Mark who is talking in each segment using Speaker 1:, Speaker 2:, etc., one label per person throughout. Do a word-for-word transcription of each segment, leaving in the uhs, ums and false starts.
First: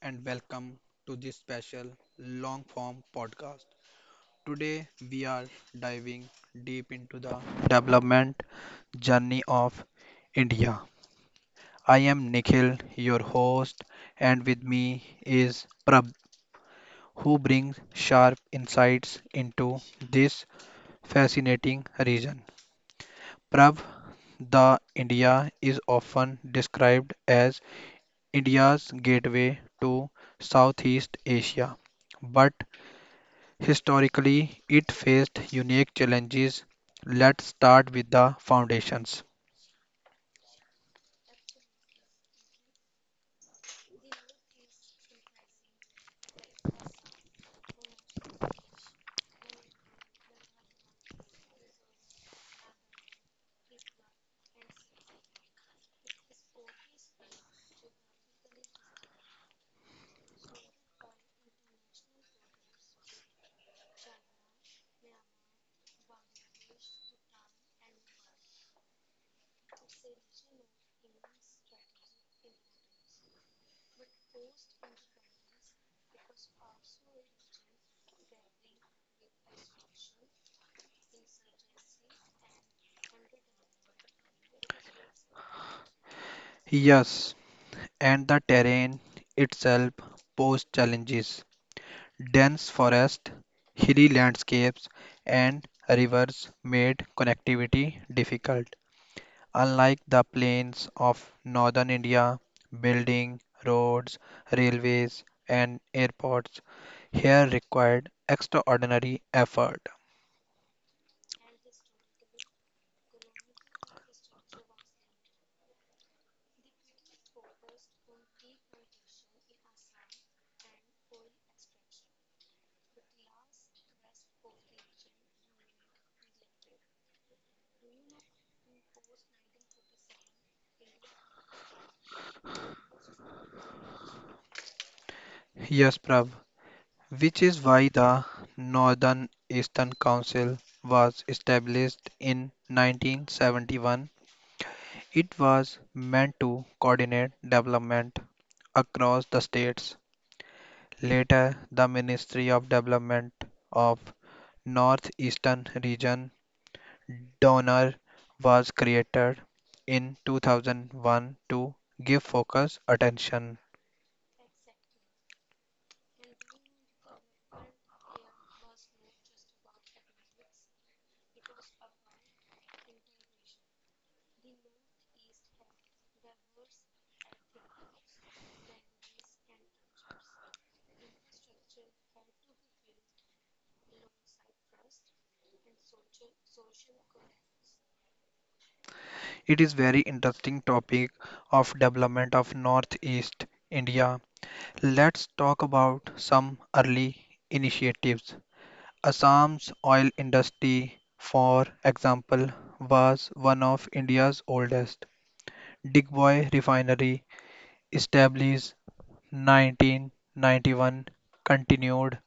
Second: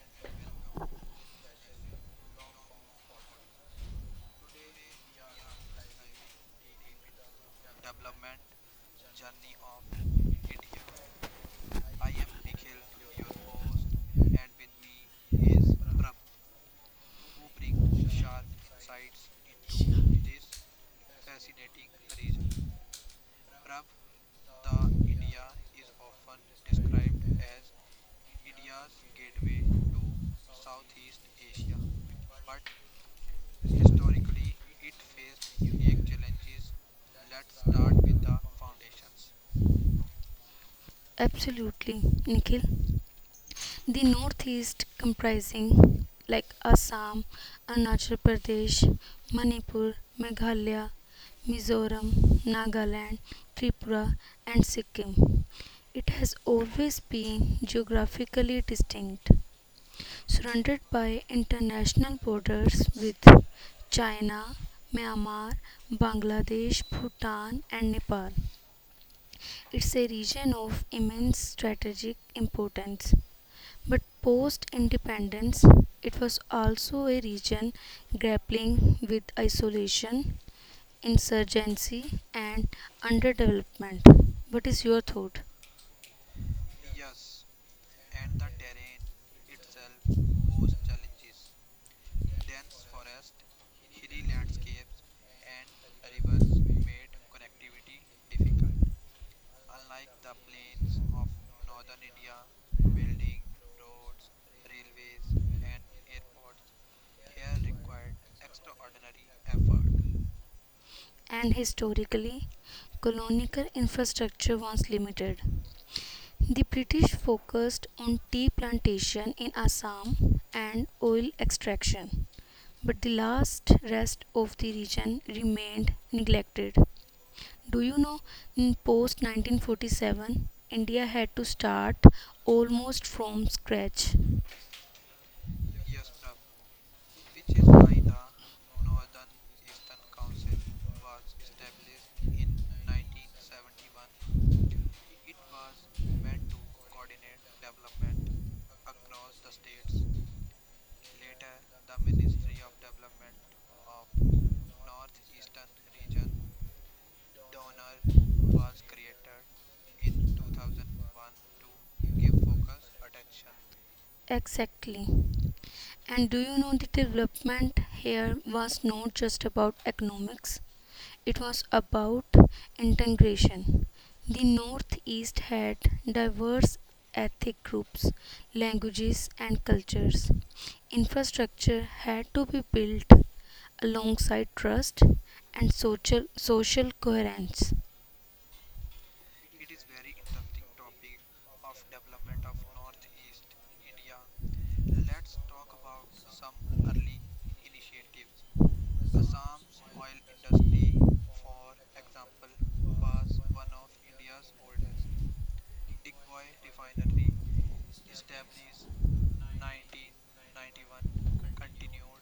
Speaker 1: and welcome to this special long form podcast. Today we are diving deep into the development journey of India. I am Nikhil, your host, and with me is Prab, who brings sharp insights into this fascinating region. Prab, the India is often described as India's gateway to Southeast Asia. But historically, it faced unique challenges. Let's start with the foundations.
Speaker 2: Absolutely, Nikhil. The northeast comprising like Assam, Arunachal Pradesh, Manipur, Meghalaya, Mizoram, Nagaland, Tripura and Sikkim. It has always been geographically distinct, surrounded by international borders with China, Myanmar, Bangladesh, Bhutan and Nepal. It's a region of immense strategic importance. But post independence, it was also a region grappling with isolation, insurgency, and underdevelopment. What is your thought?
Speaker 1: Yes, and the terrain itself posed challenges. Dense forest, hilly landscapes, and rivers made connectivity difficult. Unlike the plains of northern India, building roads, railways, and airports here required extraordinary effort.
Speaker 2: And historically, colonial infrastructure was limited. The British focused on tea plantation in Assam and oil extraction, but the last rest of the region remained neglected. Do you know in post nineteen forty-seven India had to start almost from scratch?
Speaker 1: Yes, Prav, which is why the Northern Eastern Council was established in nineteen seventy-one. It was meant to coordinate development across the states. Later, the Ministry of Development of Northeastern Region Donor was created in two thousand one to give focus attention.
Speaker 2: Exactly. And do you know the development here was not just about economics, it was about integration. The Northeast had diverse ethnic groups, languages, and cultures. Infrastructure had to be built alongside trust and social, social coherence.
Speaker 1: It is very interesting topic of development of Northeast India. Let's talk about some early initiatives. Assam's oil industry, for example, was one of India's oldest. Digboy Refinery, established nineteen ninety-one, continued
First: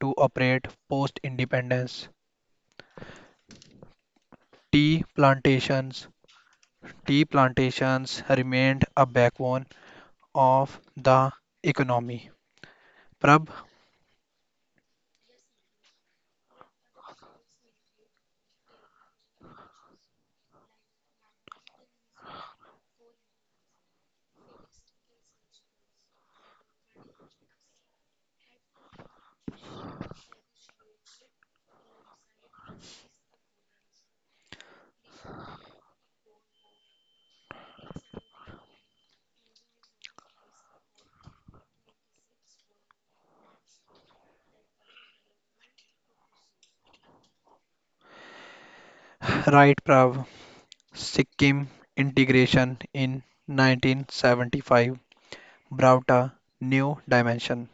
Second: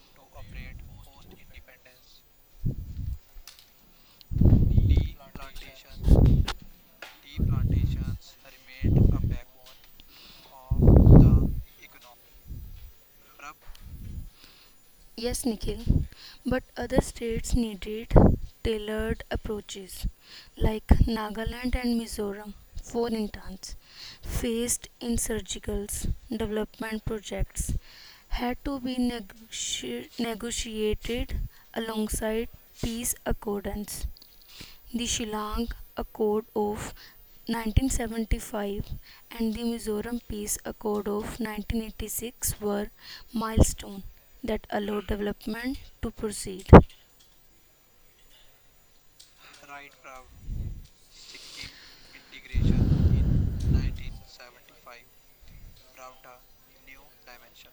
Speaker 1: to operate post-independence. Tea plantations. Tea plantations remained a backbone of the economy. Prabh,
Speaker 2: Yes, Nikhil, but other states needed tailored approaches, like Nagaland and Mizoram, for instance, faced in development projects had to be negoti- negotiated alongside peace accords, the Shillong Accord of nineteen seventy-five and the Mizoram Peace Accord of nineteen eighty-six were milestones that allowed development to proceed.
Speaker 1: right, Prabh. Sikkim integration in nineteen seventy-five brought a new dimension.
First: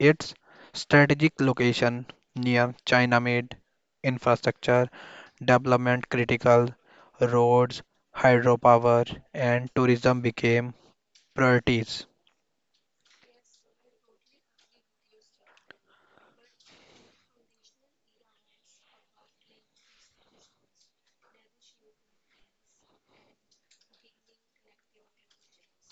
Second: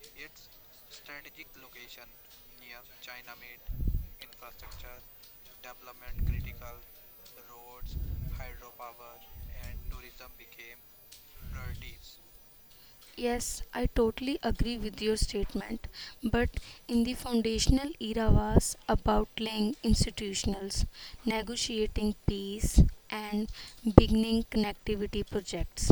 Speaker 1: Its strategic location near China made infrastructure development critical, roads, hydropower, and tourism became priorities.
Speaker 2: Yes, I totally agree with your statement. But in the foundational era was about laying institutionals, negotiating peace, and beginning connectivity projects.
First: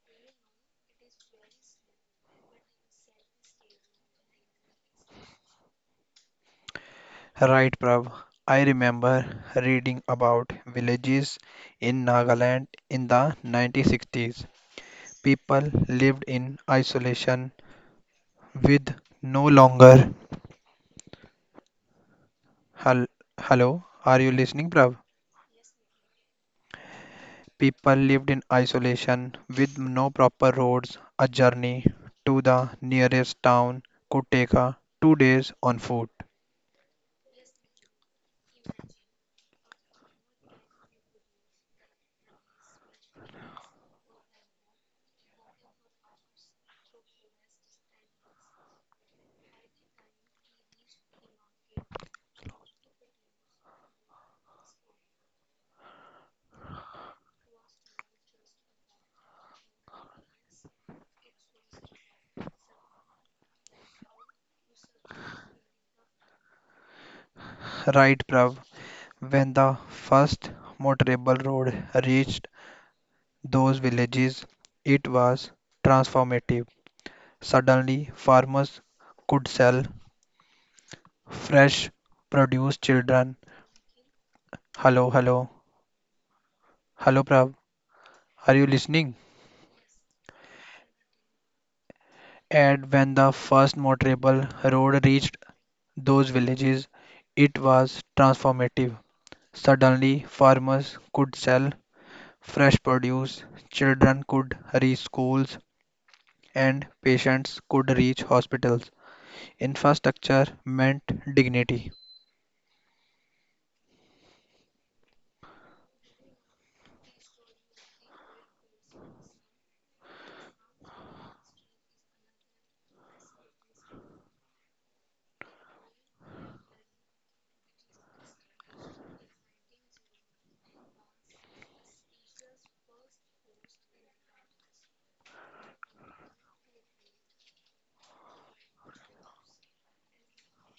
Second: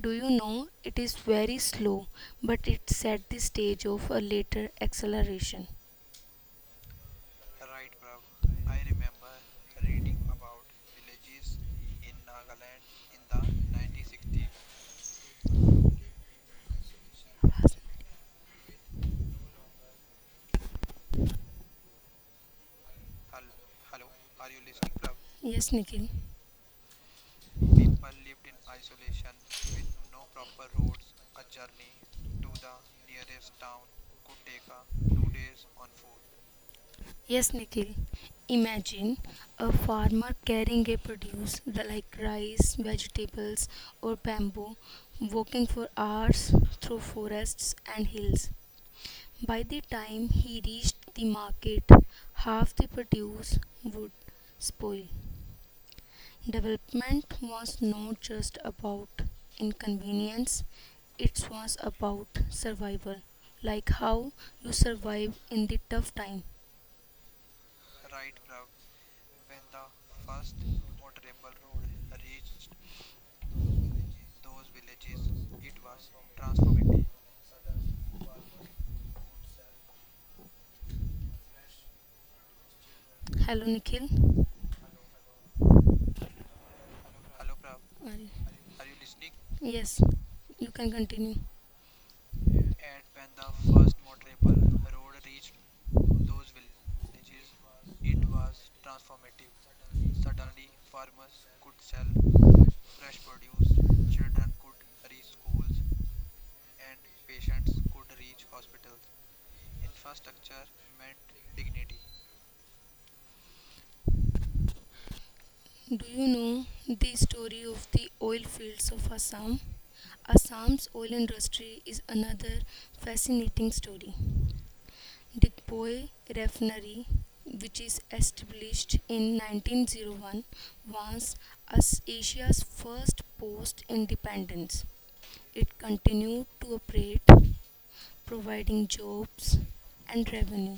Speaker 2: Do you know it is very slow, but it set the stage of a later acceleration.
Speaker 1: Right, Prav? I remember reading about villages in Nagaland in the nineteen sixties. People lived in isolation with no longer hel- hello, are you listening, Prav?
Speaker 2: Yes, Nikhil.
Speaker 1: People lived in isolation with no proper roads. A journey to the nearest town could take a two days on foot.
Speaker 2: Yes, Nikhil. Imagine a farmer carrying a produce the- like rice, vegetables, or bamboo, walking for hours through forests and hills. By the time he reached the market, half the produce would spoil. Development was not just about inconvenience, it was about survival, like how you survive in the tough time.
Speaker 1: Right, Prav? When the first motorable road reached those villages, it was transformative. Suddenly farmers could sell fresh produce, children.
Speaker 2: Hello, Nikhil.
Speaker 1: Hello, hello, hello, Prav.
Speaker 2: Are you-
Speaker 1: Are you listening?
Speaker 2: Yes, you can continue.
Speaker 1: And when the first motorable road reached those villages, it was transformative. Suddenly, farmers could sell fresh produce, children could reach schools, and patients could reach hospitals. Infrastructure meant dignity,
Speaker 2: Do you know the story of the oil fields of Assam? Assam's oil industry is another fascinating story. Dikpoi Refinery, which is established in nineteen oh one, was as Asia's first post independence. It continued to operate, providing jobs and revenue.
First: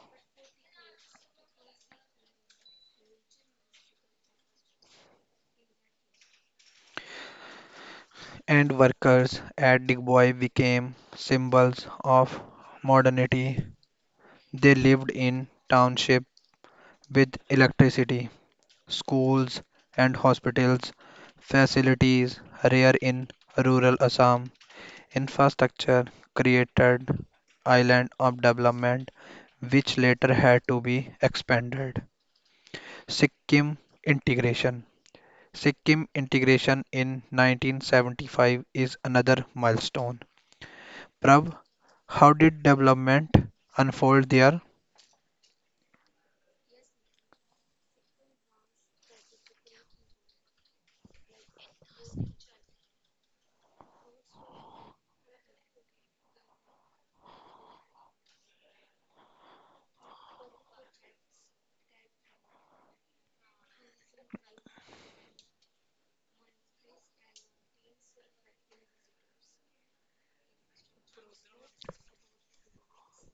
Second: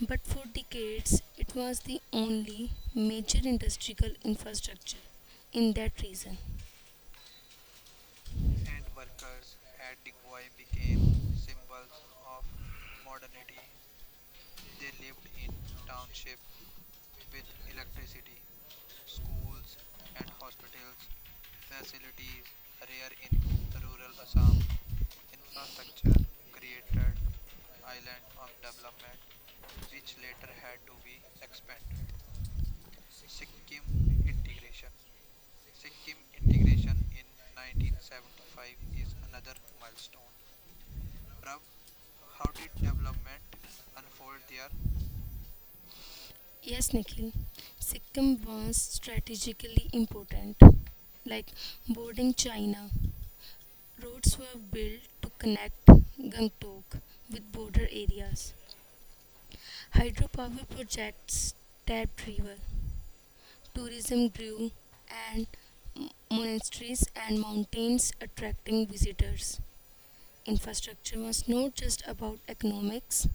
Speaker 2: But for decades, it was the only major industrial infrastructure in that region.
Speaker 1: and workers at Digboy became symbols of modernity. They lived in township with electricity, schools and hospitals, facilities rare in rural Assam. Infrastructure created island of development which later had to be expanded. Sikkim integration. Sikkim integration in nineteen seventy-five is another milestone. Prabh, how did development unfold there?
Speaker 2: Yes, Nikhil, Sikkim was strategically important, like bordering China. Roads were built to connect Gangtok with border areas. Hydropower projects tapped river. Tourism grew and monasteries and mountains attracting visitors. Infrastructure was not just about economics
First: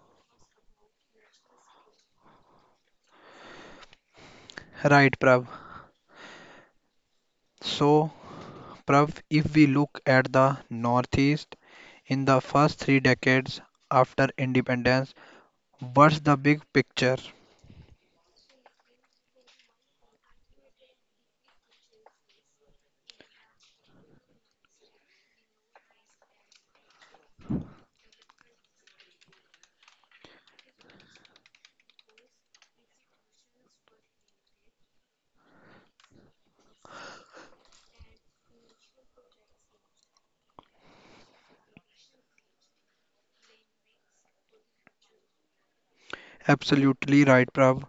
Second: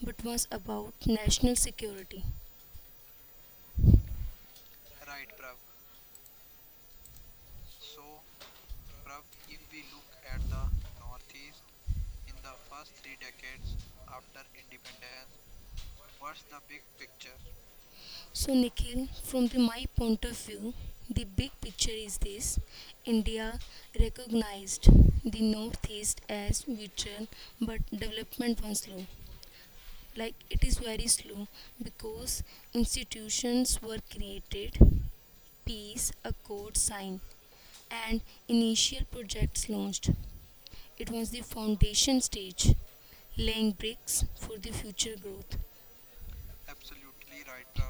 Speaker 2: but was about national security.
Speaker 1: Right, Prabh. So, Prabh, if we look at the northeast, in the first three decades after independence, what's the big picture?
Speaker 2: So, Nikhil, from the, my point of view, the big picture is this: India recognized the Northeast as vital, but development was slow, like it is very slow, because institutions were created, peace a signed, and initial projects launched. It was the foundation stage, laying bricks for the future growth.
Speaker 1: Absolutely right, Prav.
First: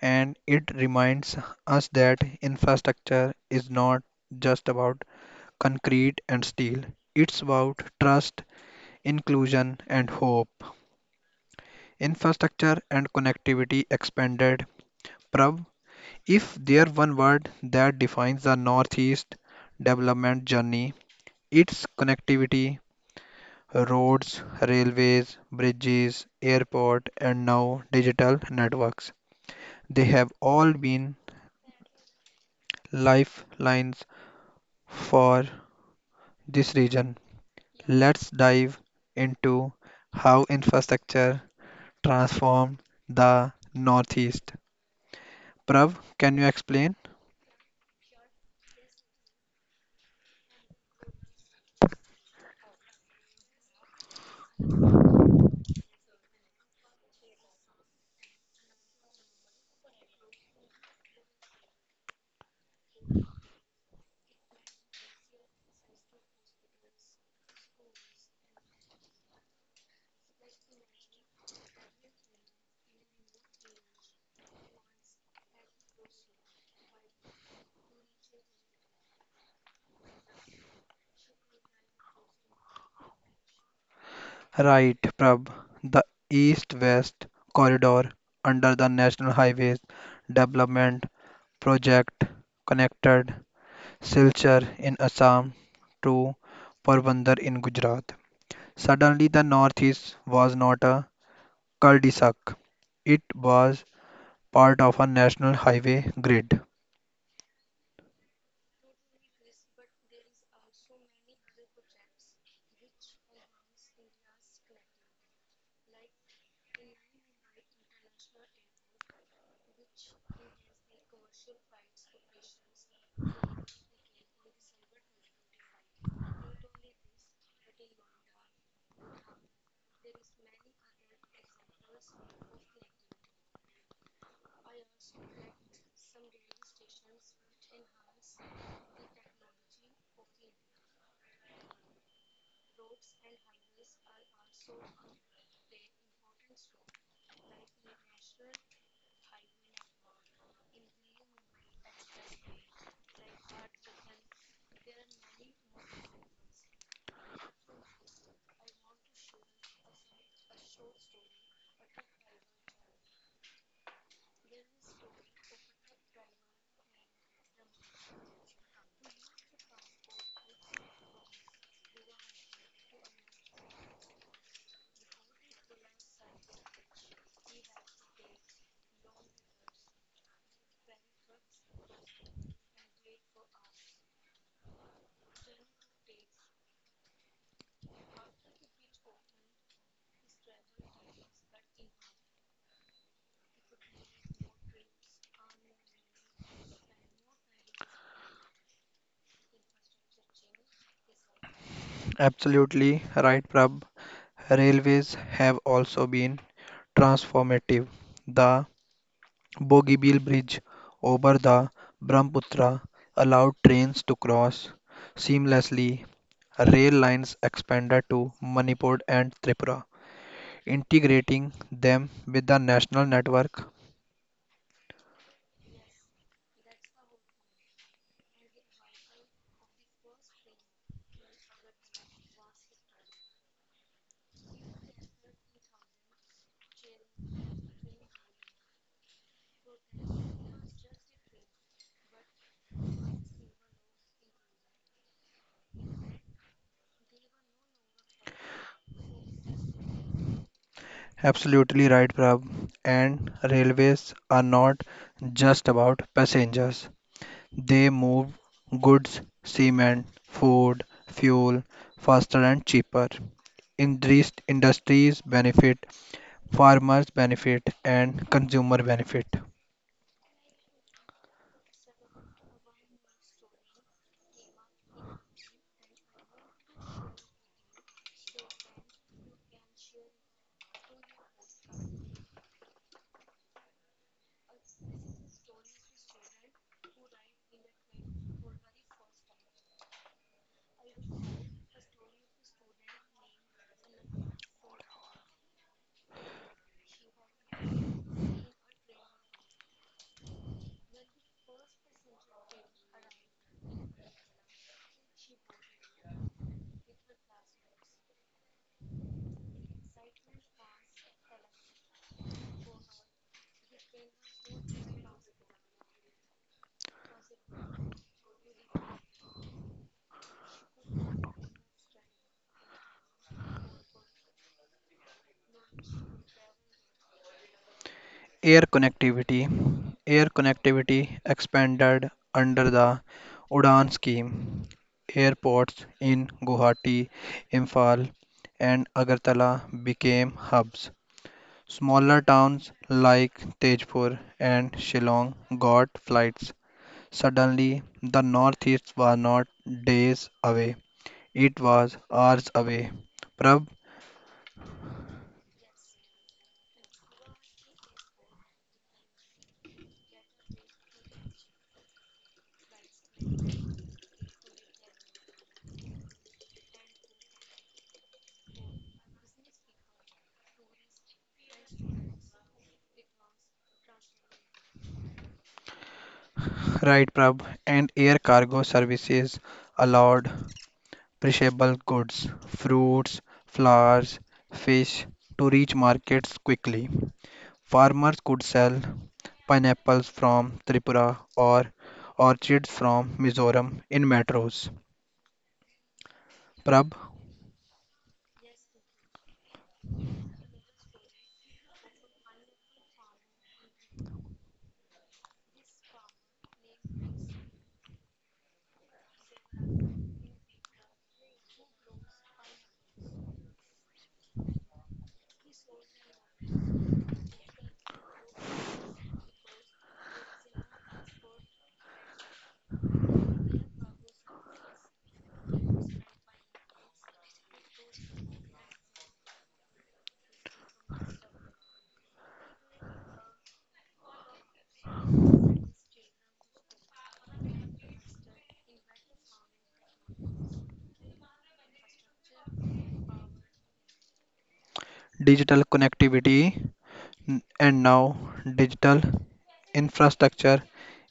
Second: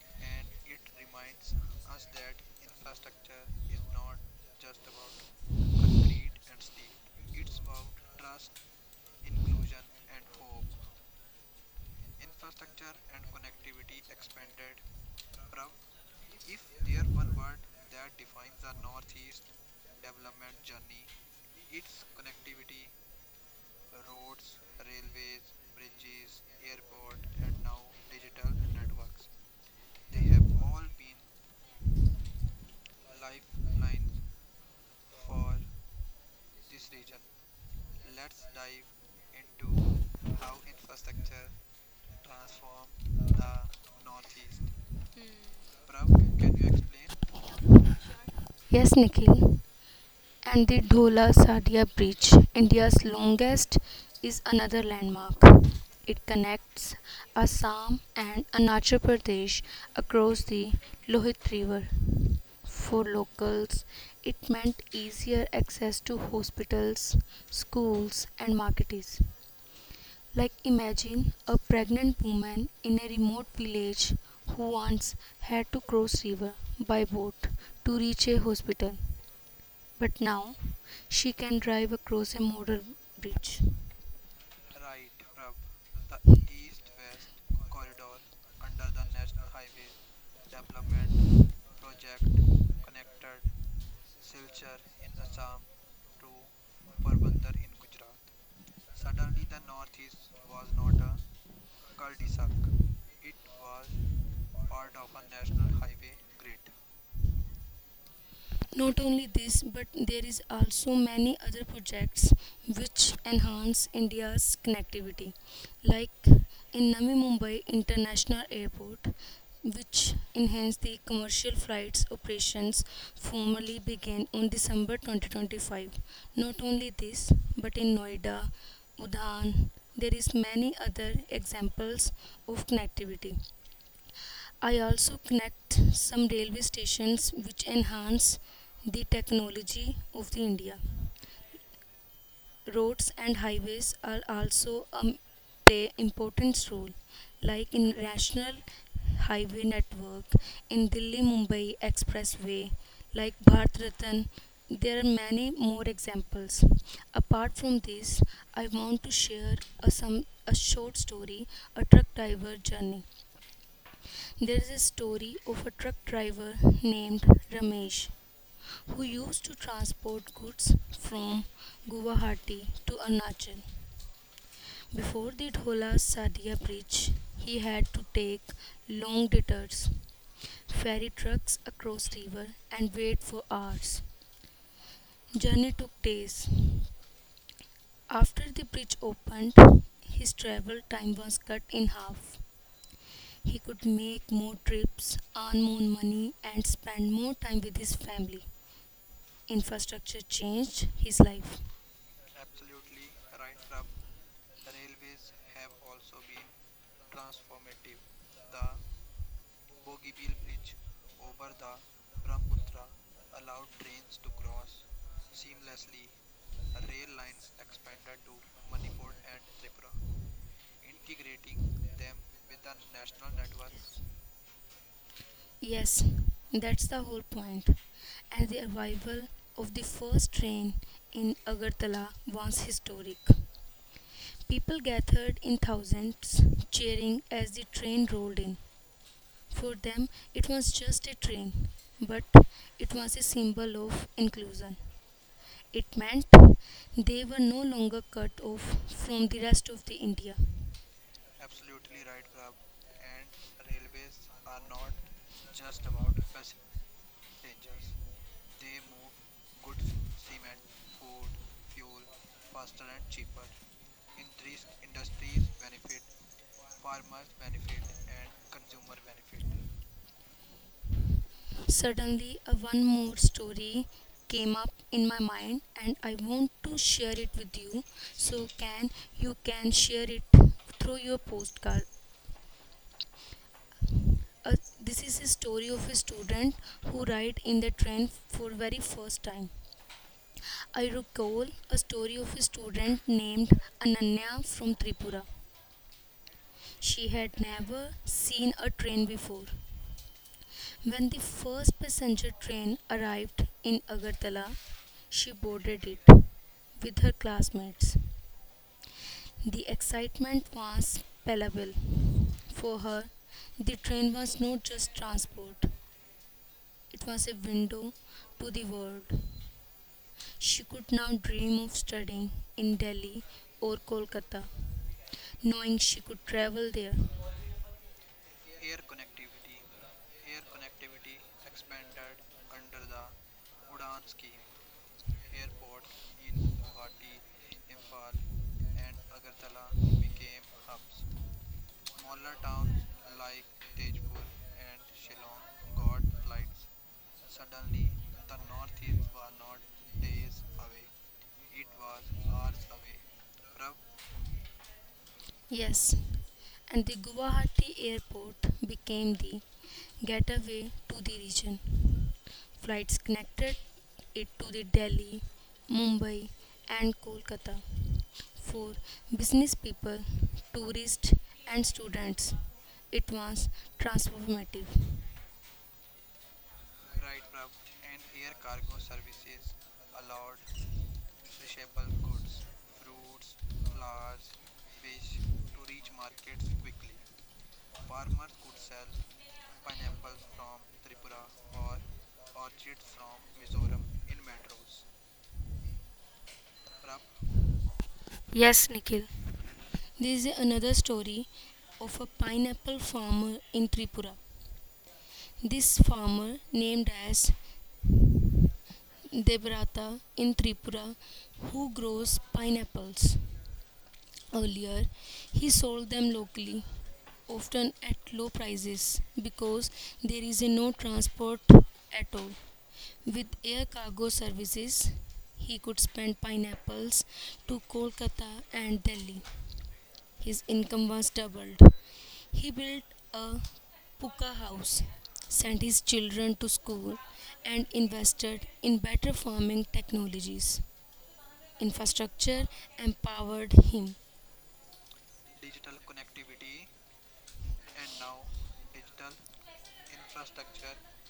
Speaker 1: And it reminds us that infrastructure is not just about concrete and steel, it's about trust, inclusion, and hope. Infrastructure and connectivity expanded. Prav, if there one word that defines the Northeast development journey, it's connectivity. Roads, railways, bridges, airport, and now digital networks. They have all been lifelines for this region. Let's dive into how infrastructure transformed the Northeast. Prab, can you explain?
Speaker 2: Yes, Nikhil. And the Dhola Sadia Bridge, India's longest, is another landmark. It connects Assam and Arunachal Pradesh across the Lohit River. For locals, it meant easier access to hospitals, schools, and markets. Like imagine a pregnant woman in a remote village who once had to cross river by boat to reach a hospital, but now she can drive across a model bridge.
Speaker 1: Right, Prab. The East West Corridor under the National Highways Development Project connected Silchar in Assam to Porbandar in Gujarat. Suddenly, the Northeast was not a cul-de-sac, it was part of a national highway grid.
Speaker 2: Not only this, but there is also many other projects which enhance India's connectivity, like in Navi Mumbai International Airport, which enhanced the commercial flights operations formally began on December twenty twenty-five. Not only this, but in Noida, Udhan, there is many other examples of connectivity. I also connect some railway stations which enhance the technology of the India. Roads and highways are also um, play important role, like in national highway network, in Delhi Mumbai expressway, like Bharat Ratan, there are many more examples. Apart from this, I want to share a, some a short story, a truck driver journey. There is a story of a truck driver named Ramesh who used to transport goods from Guwahati to Arunachal. Before the Dhola Sadia bridge, he had to take long detours, ferry trucks across river, and wait for hours. Journey took days. After the bridge opened, his travel time was cut in half. He could make more trips, earn more money, and spend more time with his family. Infrastructure changed his life.
Speaker 1: Absolutely right, Prab. Railways have also been transformative. The Bogeybill Bridge over the Brahmaputra allowed trains to cross seamlessly. Rail lines expanded to Manipur and Tripura, integrating them with the national network.
Speaker 2: Yes, that's the whole point. And the arrival of the first train in Agartala was historic. People gathered in thousands, cheering as the train rolled in. For them, it was just a train, but it was a symbol of inclusion. It meant they were no longer cut off from the rest of the India.
Speaker 1: Absolutely right, Prab. And railways are not just about passengers, they move goods, cement, food, fuel faster and cheaper. Indus- Industries benefit, farmers benefit, and consumer benefit.
Speaker 2: Suddenly, a one more story came up in my mind, and I want to share it with you. So can you can share it through your postcard? Uh, this is a story of a student who ride in the train for very first time. I recall a story of a student named Ananya from Tripura. She had never seen a train before. When the first passenger train arrived in Agartala, she boarded it with her classmates. The excitement was palpable. For her, the train was not just transport, it was a window to the world. She could now dream of studying in Delhi or Kolkata, knowing she could travel there.
Speaker 1: Air connectivity. Air connectivity expanded under the Udan scheme. Airports in Guwahati, Imphal, and Agartala became hubs. Smaller towns like Tejpur and Shillong got flights. Suddenly, the Northeast was not days away, it was hours away. Prab,
Speaker 2: Yes, and the Guwahati airport became the gateway to the region. Flights connected it to the Delhi, Mumbai, and Kolkata for business people, tourists, and students. It was transformative.
Speaker 1: right, Prab, and air cargo services allowed perishable goods, fruits, flowers, fish to reach markets quickly. Farmers could sell pineapples from Tripura or orchids from Mizoram in metros. Prab,
Speaker 2: Yes, Nikhil. This is another story of a pineapple farmer in Tripura. This farmer, named as Debrata in Tripura, who grows pineapples. Earlier, he sold them locally, often at low prices because there is no transport at all. With air cargo services, he could send pineapples to Kolkata and Delhi. His income was doubled. He built a puka house, sent his children to school, and invested in better farming technologies. Infrastructure empowered him.
Speaker 1: digital connectivity. N- and now digital infrastructure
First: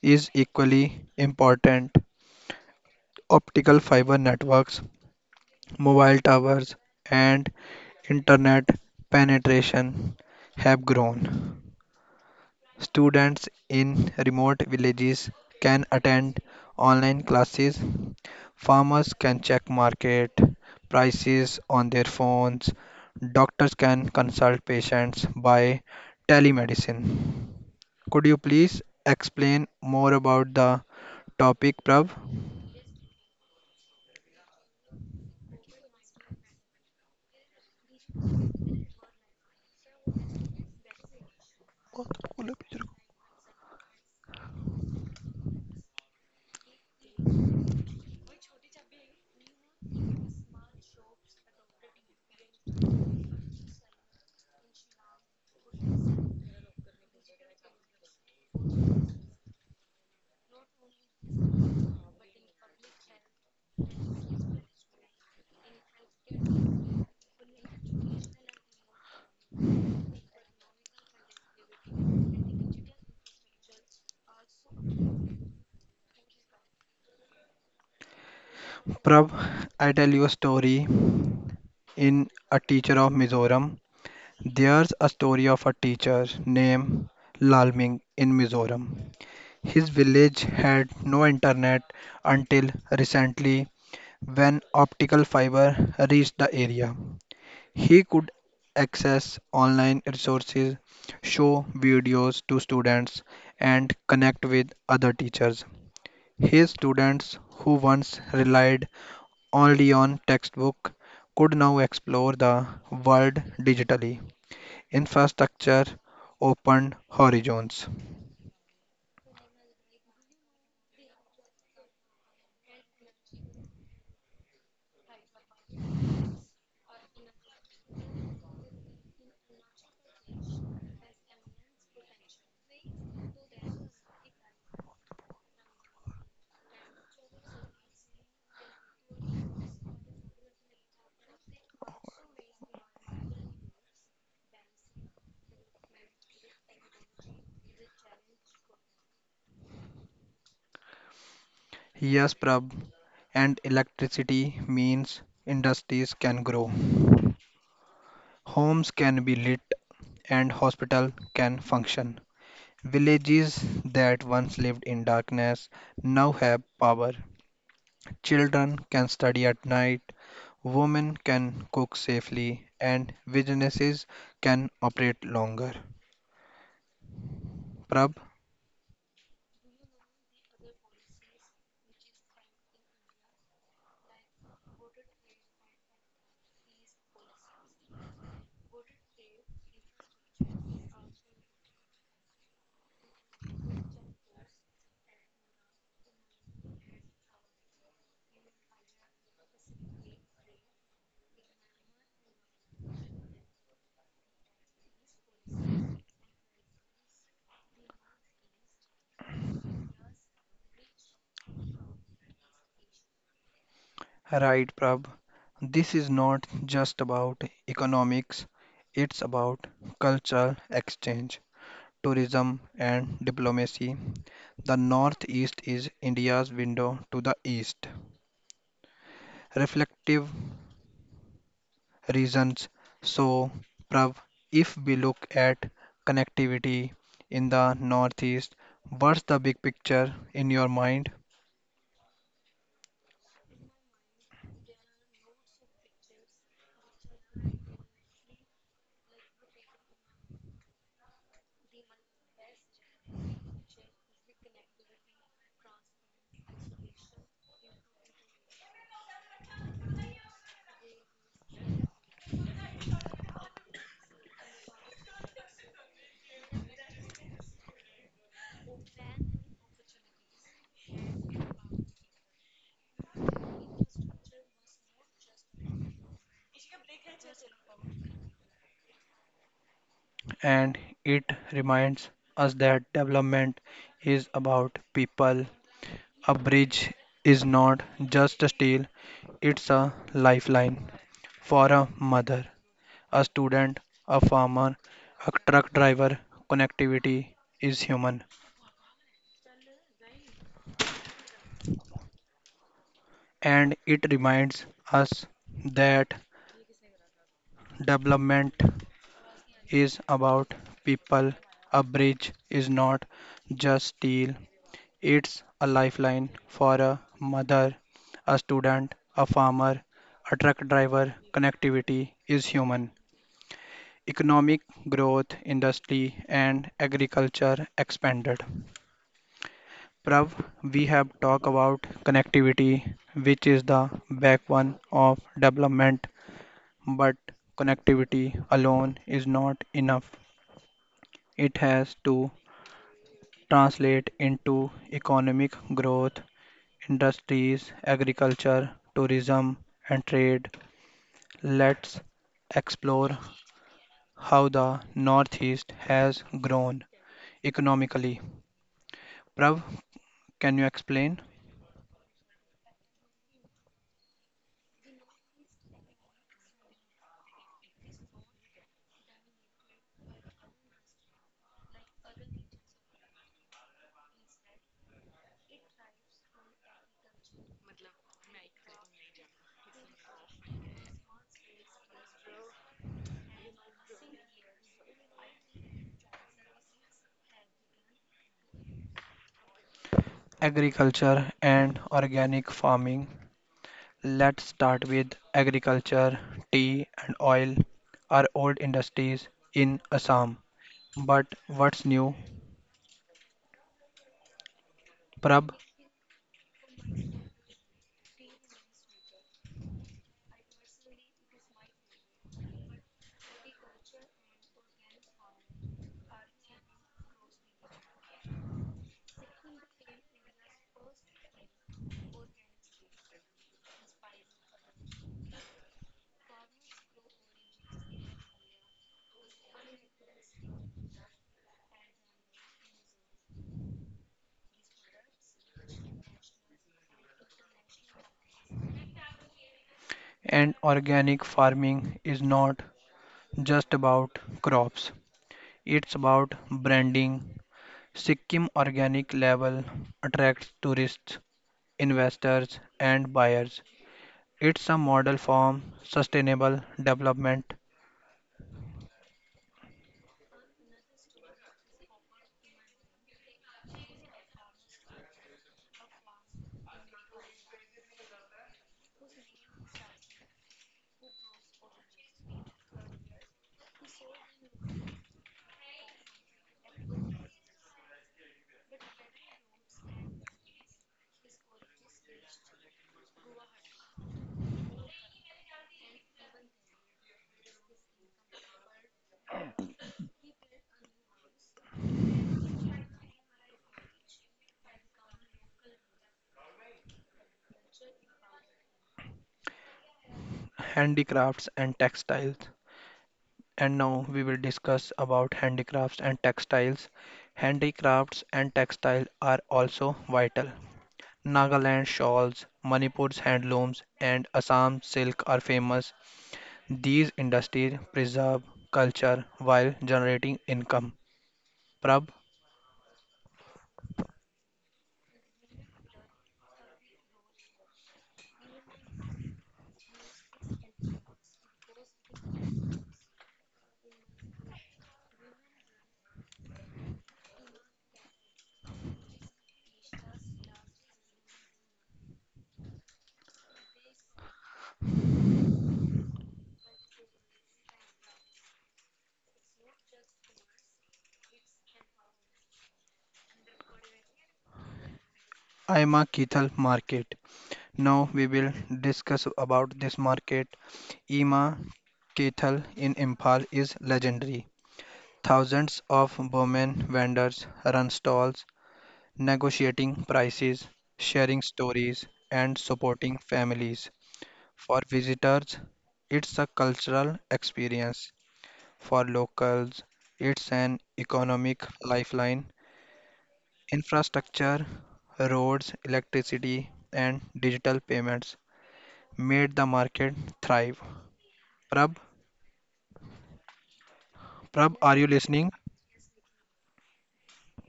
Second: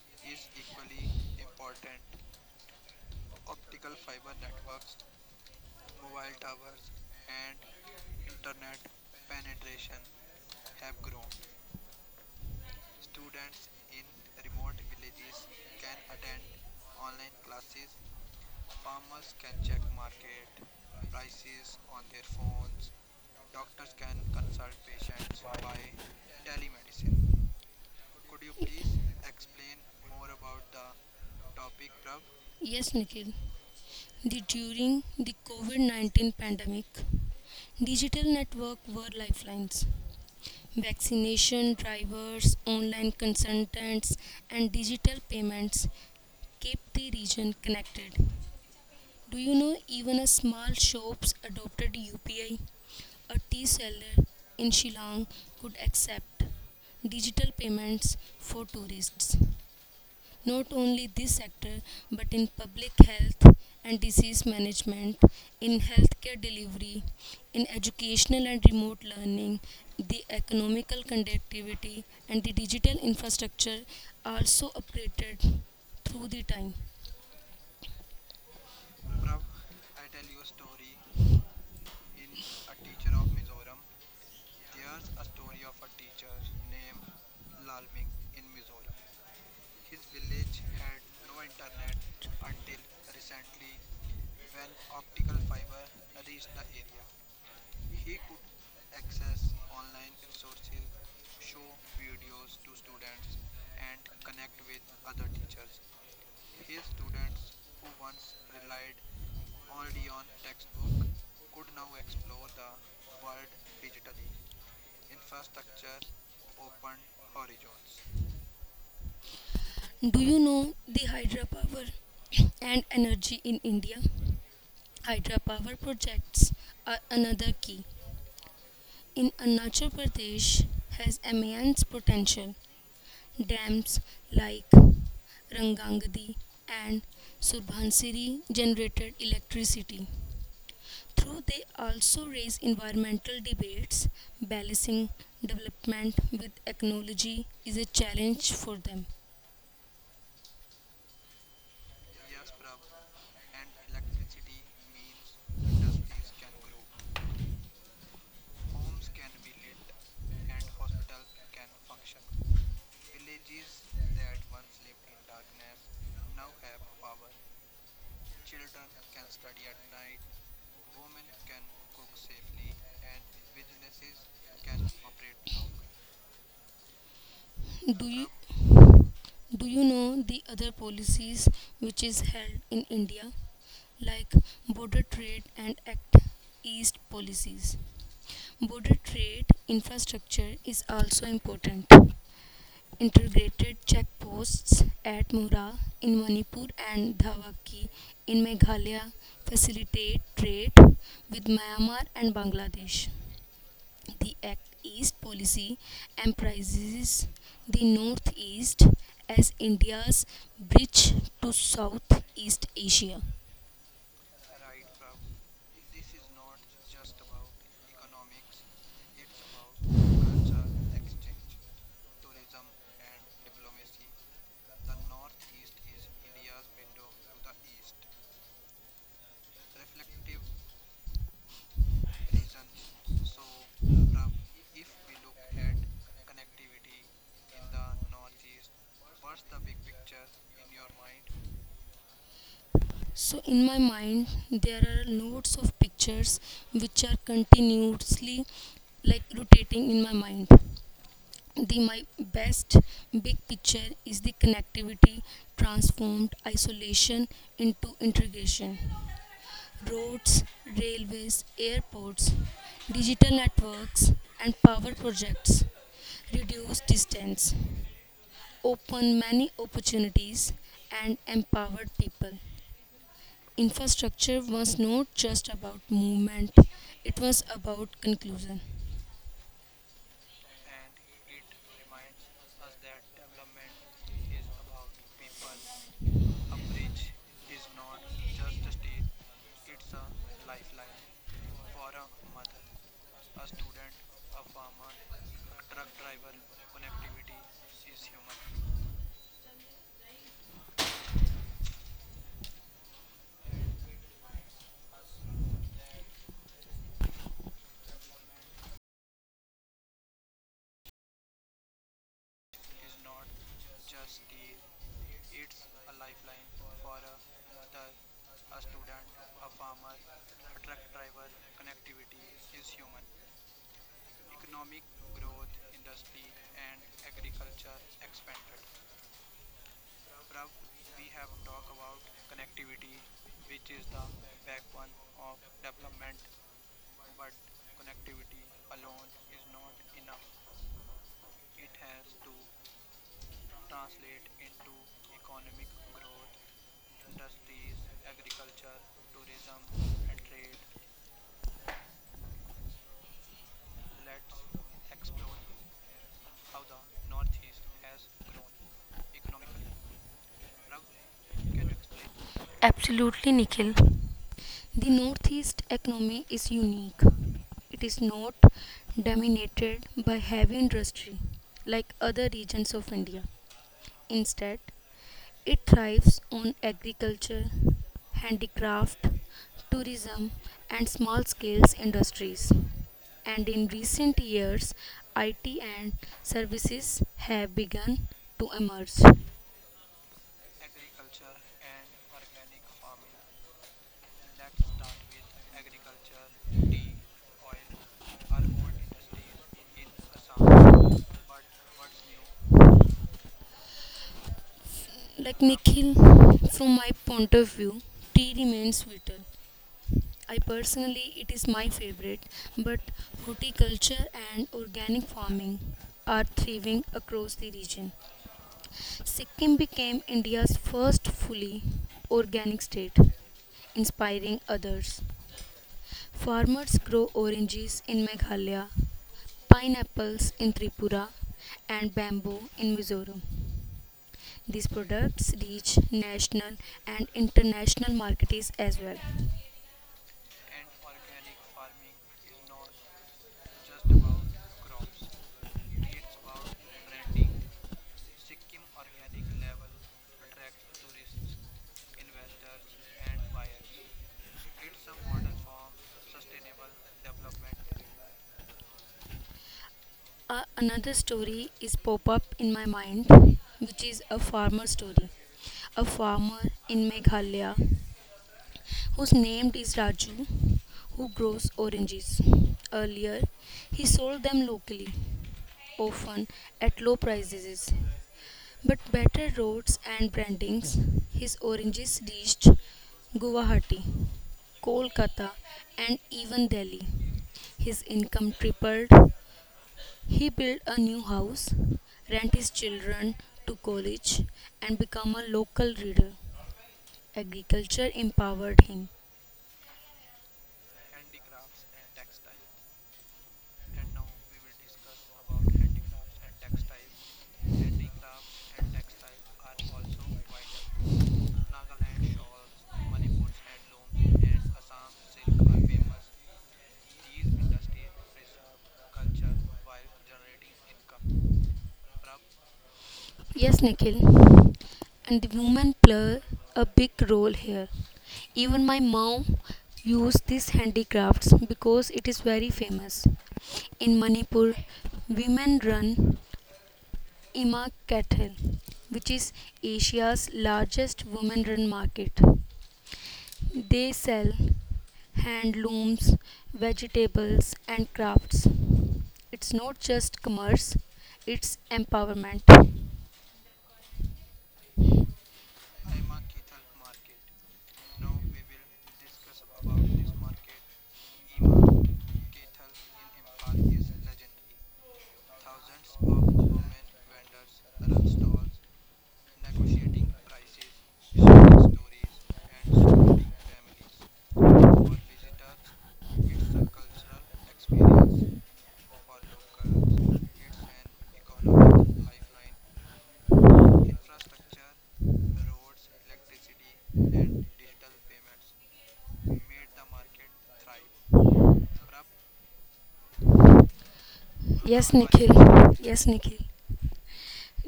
Speaker 1: is equally important. Optical fiber networks, mobile towers, and internet penetration have grown. Students in remote villages can attend online classes. Farmers can check market prices on their phones. Doctors can consult patients by telemedicine. Could you please explain more about the topic, Prab?
Speaker 2: Yes, Nikhil. The, during the COVID nineteen pandemic, digital networks were lifelines. Vaccination drivers, online consultants, and digital payments kept the region connected. Do you know even a small shops adopted U P I? A tea seller in Shillong could accept digital payments for tourists. Not only this sector, but in public health and disease management, in healthcare delivery, in educational and remote learning, the economical conductivity and the digital infrastructure also upgraded through the time.
Speaker 1: Prab, I tell you a story in a teacher of Mizoram. There's a story of a teacher named Lalming in Mizoram. His village had no internet until recently when optical fiber reached the area. He could access online resources, show videos to students, and connect with other teachers. His students, who once relied only on textbook, could now explore the world digitally. Infrastructure opened horizons.
Speaker 2: Do you know the hydropower and energy in India? Hydropower projects are another key. In Arunachal Pradesh has immense potential. Dams like Rangangadi and Surbansiri generated electricity. Though they also raise environmental debates. Balancing development with ecology is a challenge for them.
Speaker 1: Yes, Prab, and electricity means industries can grow, homes can be lit, and hospitals can function. Villages that once lived in darkness now have power. Children can study at night, women can cook safely, and businesses can operate longer.
Speaker 2: Do
Speaker 1: Prab,
Speaker 2: you Do you know the other policies which is held in India, like border trade and act east policies? Border trade infrastructure is also important. Integrated checkposts at Mora in Manipur and Dhawaki in Meghalaya facilitate trade with Myanmar and Bangladesh. The Act East policy emphasizes the Northeast as India's bridge to Southeast Asia.
Speaker 1: right, Prab. This is not just about economics, it's about cultural exchange, tourism, and diplomacy. The northeast is India's window to the east. Reflective reasons. So, Prav, if we look at connectivity in the northeast, what's the big picture in your mind?
Speaker 2: So, in my mind, there are loads of pictures which are continuously like rotating in my mind. The my best big picture is the connectivity transformed isolation into integration. Roads, railways, airports, digital networks, and power projects reduce distance, open many opportunities, and empowered people. Infrastructure was not just about movement, it was about conclusion.
Speaker 1: And it reminds us that development is about people. A bridge is not just a steel, it's a lifeline for a mother, a student, a farmer, a truck driver. Connectivity is human. And it reminds us that development is about people. A bridge is not just steel, it's a lifeline for a mother, a student, a farmer, a truck driver. Connectivity is human. Economic growth, industry, and agriculture expanded. Prav, we have talked about connectivity, which is the backbone of development, but connectivity alone is not enough. It has to translate into economic growth, industries, agriculture, tourism, and trade. Let's explore how the Northeast has grown economically. Prav, can you explain?
Speaker 2: Absolutely, Nikhil. The Northeast economy is unique. It is not dominated by heavy industry like other regions of India. Instead, it thrives on agriculture, handicraft, tourism, and small scale industries. And in recent years, I T and services have begun to emerge.
Speaker 1: Agriculture and organic farming. Let's start with agriculture. Tea and oil are old industries in Assam. But what's new,
Speaker 2: Like
Speaker 1: Prab?
Speaker 2: Nikhil, from my point of view, tea remains vital. I personally, it is my favorite, but horticulture and organic farming are thriving across the region. Sikkim became India's first fully organic state, inspiring others. Farmers grow oranges in Meghalaya, pineapples in Tripura, and bamboo in Mizoram. These products reach national and international markets as well.
Speaker 1: And organic farming is not just about crops, it's about branding. Sikkim Organic Label attracts tourists, investors, and buyers. It's a model for sustainable development,
Speaker 2: A- another story is pop up in my mind, which is a farmer story. A farmer in Meghalaya whose name is Raju, who grows oranges. Earlier, he sold them locally, often at low prices. But better roads and brandings, his oranges reached Guwahati, Kolkata, and even Delhi. His income tripled. He built a new house, rent his children to college, and become a local reader. Agriculture empowered him.
Speaker 1: handicrafts, and textiles. And now we will discuss about handicrafts and textiles. Handicrafts and textiles are also vital. Nagaland shawls, Manipur's handlooms, and Assam silk are famous. These industries preserve culture while generating income. Prab,
Speaker 2: Yes, Nikhil. And the women play a big role here. Even my mom used these handicrafts because it is very famous. In Manipur, women run Ima Cattle, which is Asia's largest women run market. They sell handlooms, vegetables, and crafts. It's not just commerce, it's empowerment.
Speaker 1: Ima Kethal Market. Now we will discuss about this market. Ima Kethal in Imphal is legendary. Thousands of Burman vendors run stalls negotiating prices, sharing stories, and supporting families. For visitors, it's a cultural experience. For locals, it's an economic lifeline. Infrastructure, roads, electricity, and digital payments made the market thrive. Prab, Prab,
Speaker 2: Yes,
Speaker 1: are you
Speaker 2: Nikhil.
Speaker 1: listening?
Speaker 2: Yes, Nikhil.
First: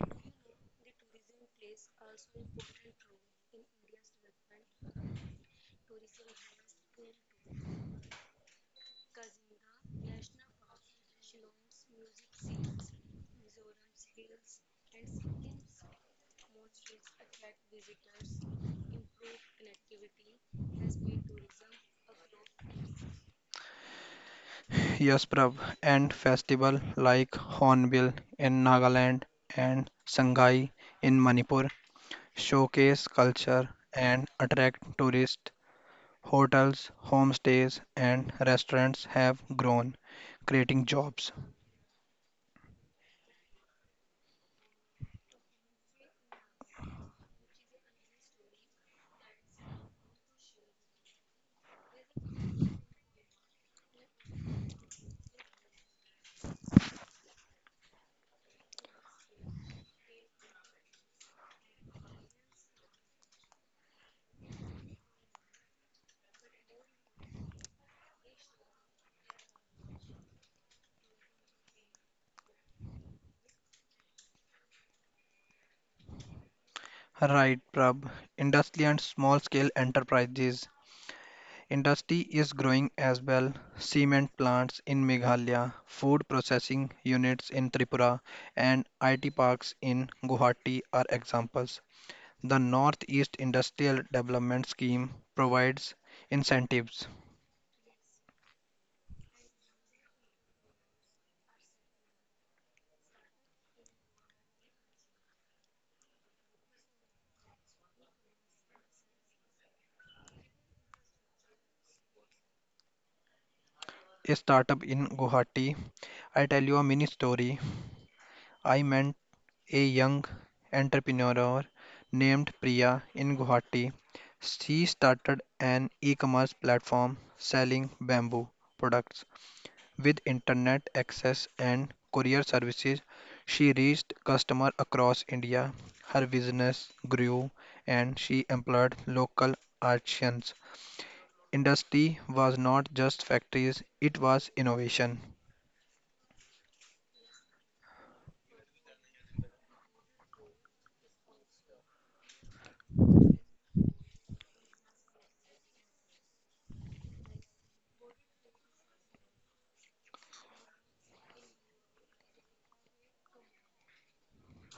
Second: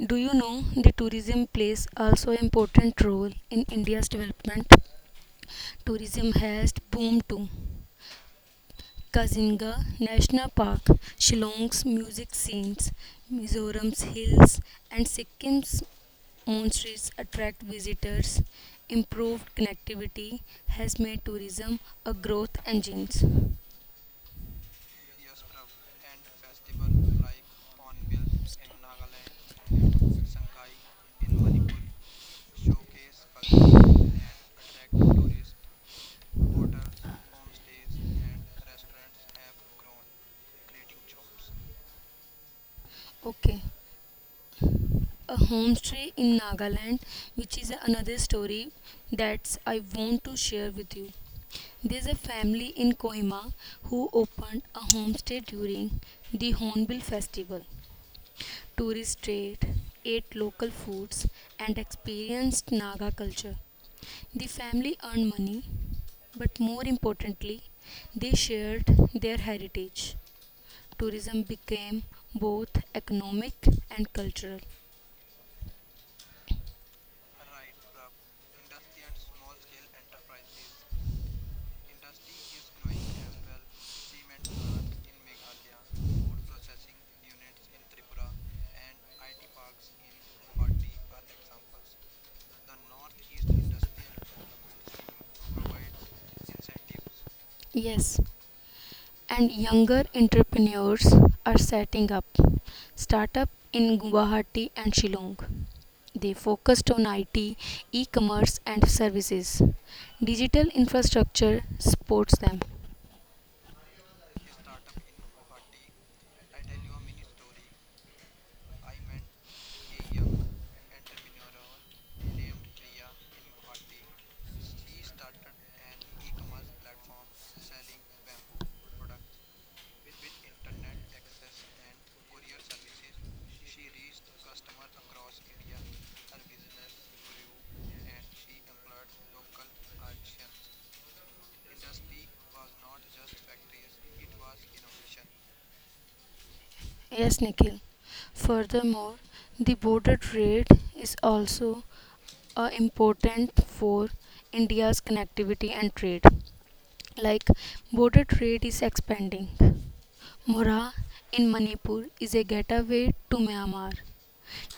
Speaker 2: Do you know the tourism plays also important role in India's development? Tourism has boomed too. Kazinga National Park, Shillong's music scenes, Mizoram's hills, and Sikkim's monasteries attract visitors. Improved connectivity has made tourism a growth engine.
Speaker 1: Yes, Prab, and festival like Hornbill in Nagaland and Sangai in Manipur showcase culture and attract tourists. Hotels, homestays, and restaurants have grown, creating jobs.
Speaker 2: Okay. A homestay in Nagaland, which is another story that I want to share with you. There's a family in Kohima who opened a homestay during the Hornbill Festival. Tourists stayed, ate local foods, and experienced Naga culture. The family earned money, but more importantly, they shared their heritage. Tourism became both economic and cultural.
Speaker 1: Right, Prab. Industry and small scale enterprises. Industry is growing as well. Cement plants in Meghalaya, food processing units in Tripura, and I T parks in Guwahati are examples. The Northeast Industrial Development Scheme provides incentives.
Speaker 2: Yes, and younger entrepreneurs are setting up startups in Guwahati and Shillong. They focused on I T, e-commerce and services. Digital infrastructure supports them.
Speaker 1: A startup in Guwahati. I tell you a mini story. I met a young entrepreneur named Priya in Guwahati. She started an e-commerce platform selling bamboo products. With internet access and courier services, she reached customers across India. Her business grew and she employed local artisans. Industry was not just factories, it was innovation.
Speaker 2: Yes, Nikhil. Furthermore, the border trade is also uh, important for India's connectivity and trade. Like, border trade is expanding. Mora in Manipur is a gateway to Myanmar.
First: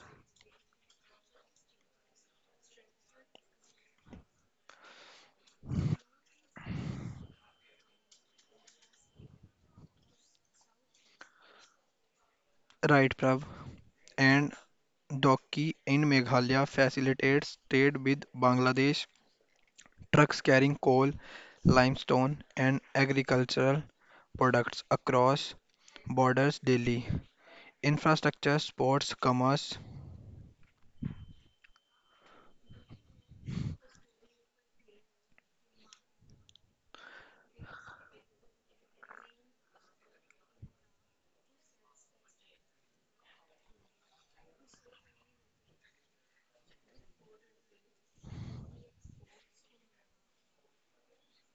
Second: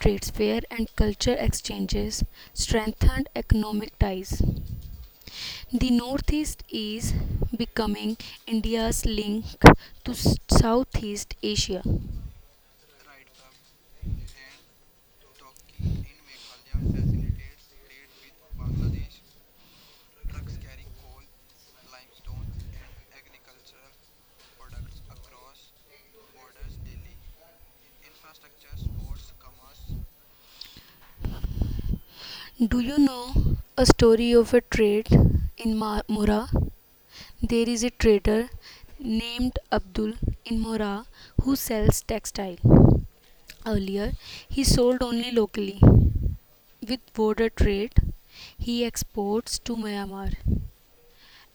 Speaker 2: Trades fair and culture exchanges strengthened economic ties. The Northeast is becoming India's link to s- Southeast Asia.
Speaker 1: Right, Prabh. And Docky in Meghalaya facilitates trade with Bangladesh, trucks carrying coal, limestone, and agricultural products across borders daily. Infrastructure, sports, commerce.
Speaker 2: Do you know a story of a trade in Ma- Mora? There is a trader named Abdul in Mora who sells textile. Earlier, he sold only locally. With border trade, he exports to Myanmar.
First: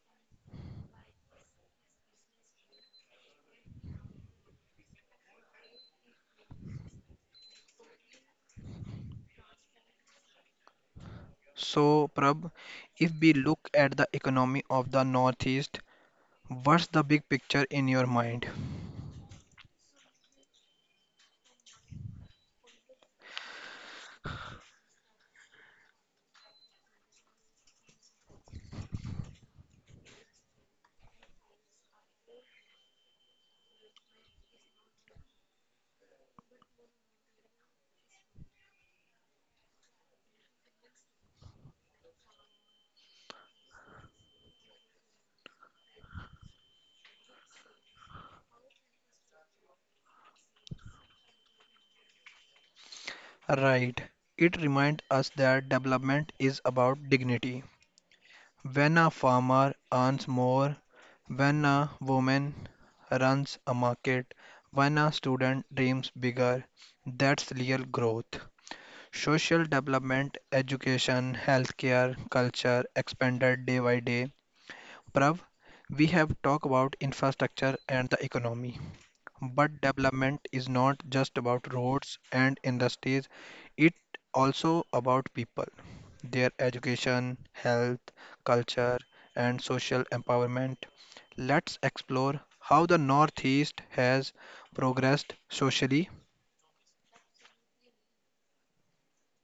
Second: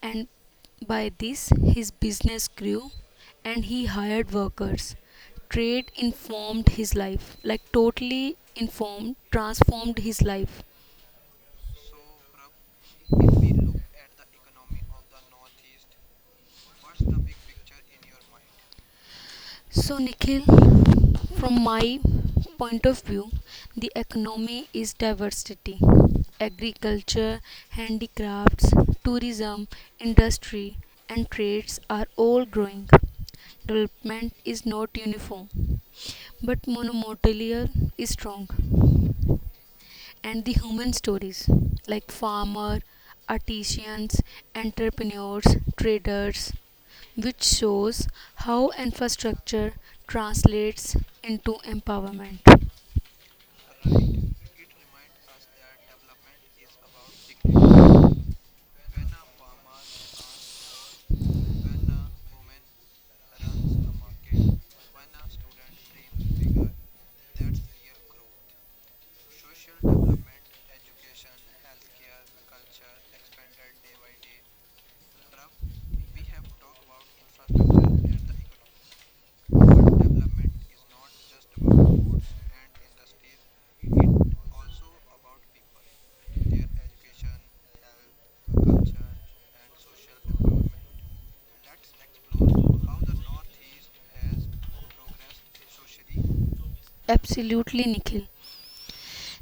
Speaker 2: And by this his business grew and he hired workers. Trade informed his life, like totally informed, transformed his life.
Speaker 1: So, Prab, if we look at the economy of the Northeast, what's the big picture in your mind?
Speaker 2: So, Nikhil, from my point of view, the economy is diversity. Agriculture, handicrafts, tourism, industry, and trades are all growing. Development is not uniform, but monomotilia is strong and the human stories like farmer, artisans, entrepreneurs, traders, which shows how infrastructure translates into empowerment.
Speaker 1: Right. It reminds us that development is about dignity. When a farmer earns more, when a woman runs a market, when a student dreams bigger, that's real growth. Social development, education, healthcare, culture expanded day by day. Prav, we have talked about infrastructure and the economy. But development is not just about roads and industries, it also about people, their education, health, culture, and social empowerment. Let's explore how the Northeast has progressed socially.
Speaker 2: Absolutely, Nikhil.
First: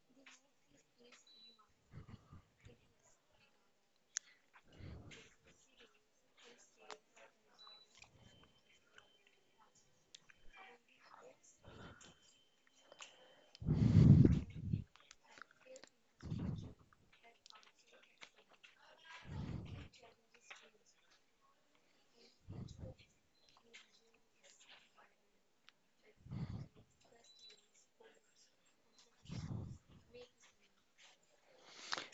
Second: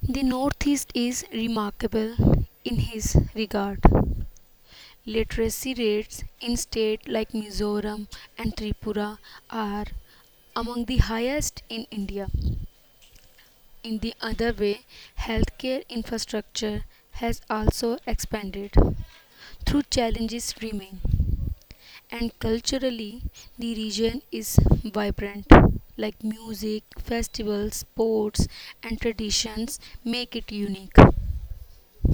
Speaker 2: The Northeast is remarkable in his regard. Literacy rates in states like Mizoram and Tripura are among the highest in India. In the other way, healthcare infrastructure has also expanded, though challenges remain. And culturally, the region is vibrant, like music, festivals, sports, and traditions make it unique.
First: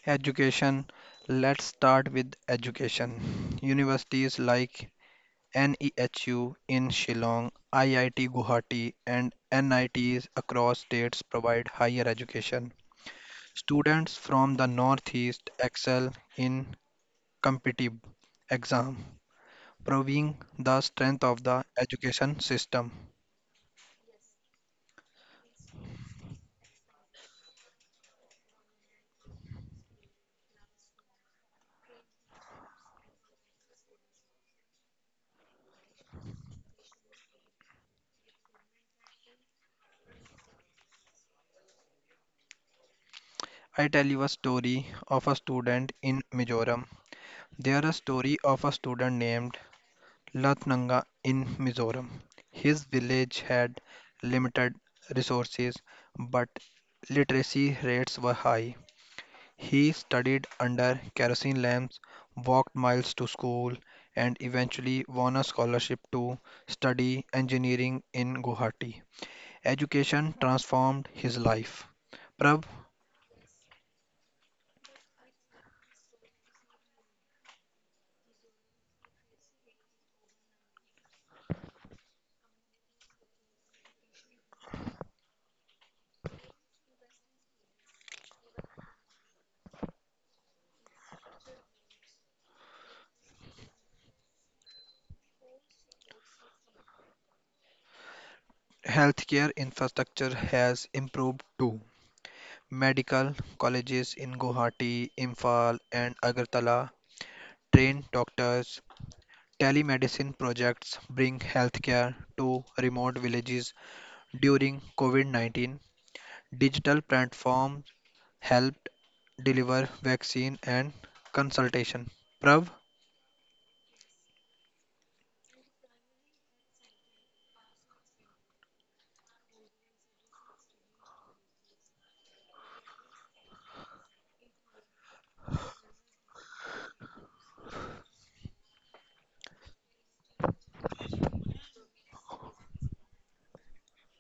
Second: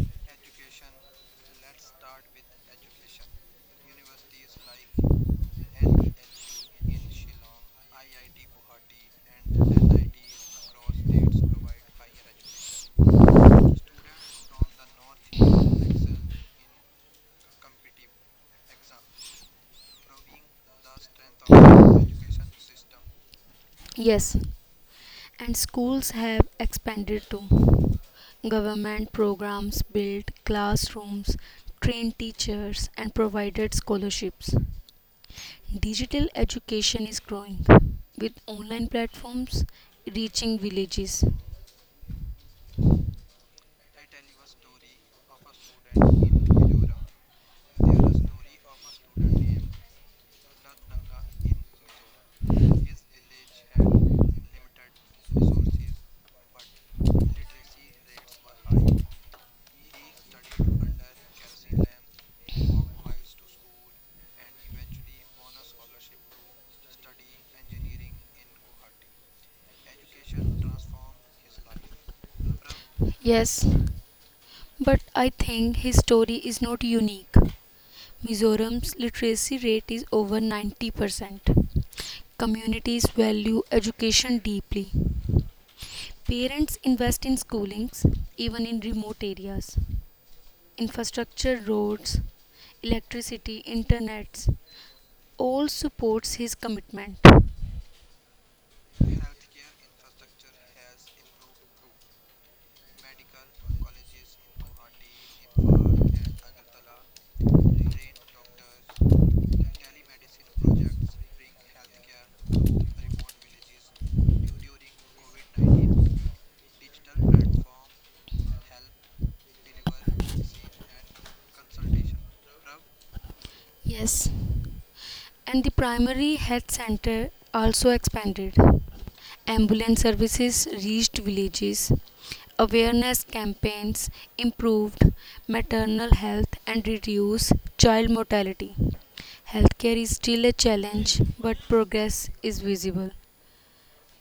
Speaker 1: Education. Let's start with education. Universities like N E H U in Shillong, I I T Guwahati, and N I Ts across states provide higher education. Students from the Northeast excel in competitive exams, proving the strength of the education system.
Speaker 2: Yes, and schools have expanded too. Government programs built classrooms, trained teachers, and provided scholarships. Digital education is growing, with online platforms reaching villages.
Speaker 1: I tell you a story of a student in Mizoram. There a story of a student named Latnanga in Mizoram. His village had limited resources, but literacy rates were high. He studied under kerosene lamps, walked miles to school, and eventually won a scholarship to study engineering in Guwahati. Education transformed his life. Prabh,
Speaker 2: Yes, but I think his story is not unique. Mizoram's literacy rate is over ninety percent. Communities value education deeply. Parents invest in schoolings, even in remote areas. Infrastructure, roads, electricity, internets, all supports his commitment.
Speaker 1: healthcare infrastructure has improved too. Medical colleges in Guwahati, Imphal, and Agartala train doctors. Telemedicine projects bring healthcare to remote villages during COVID nineteen. Digital platforms helped deliver vaccine and consultation. Prav,
Speaker 2: Yes, and the primary health center also expanded. Ambulance services reached villages. Awareness campaigns improved maternal health and reduced child mortality. Healthcare is still a challenge, but progress is visible.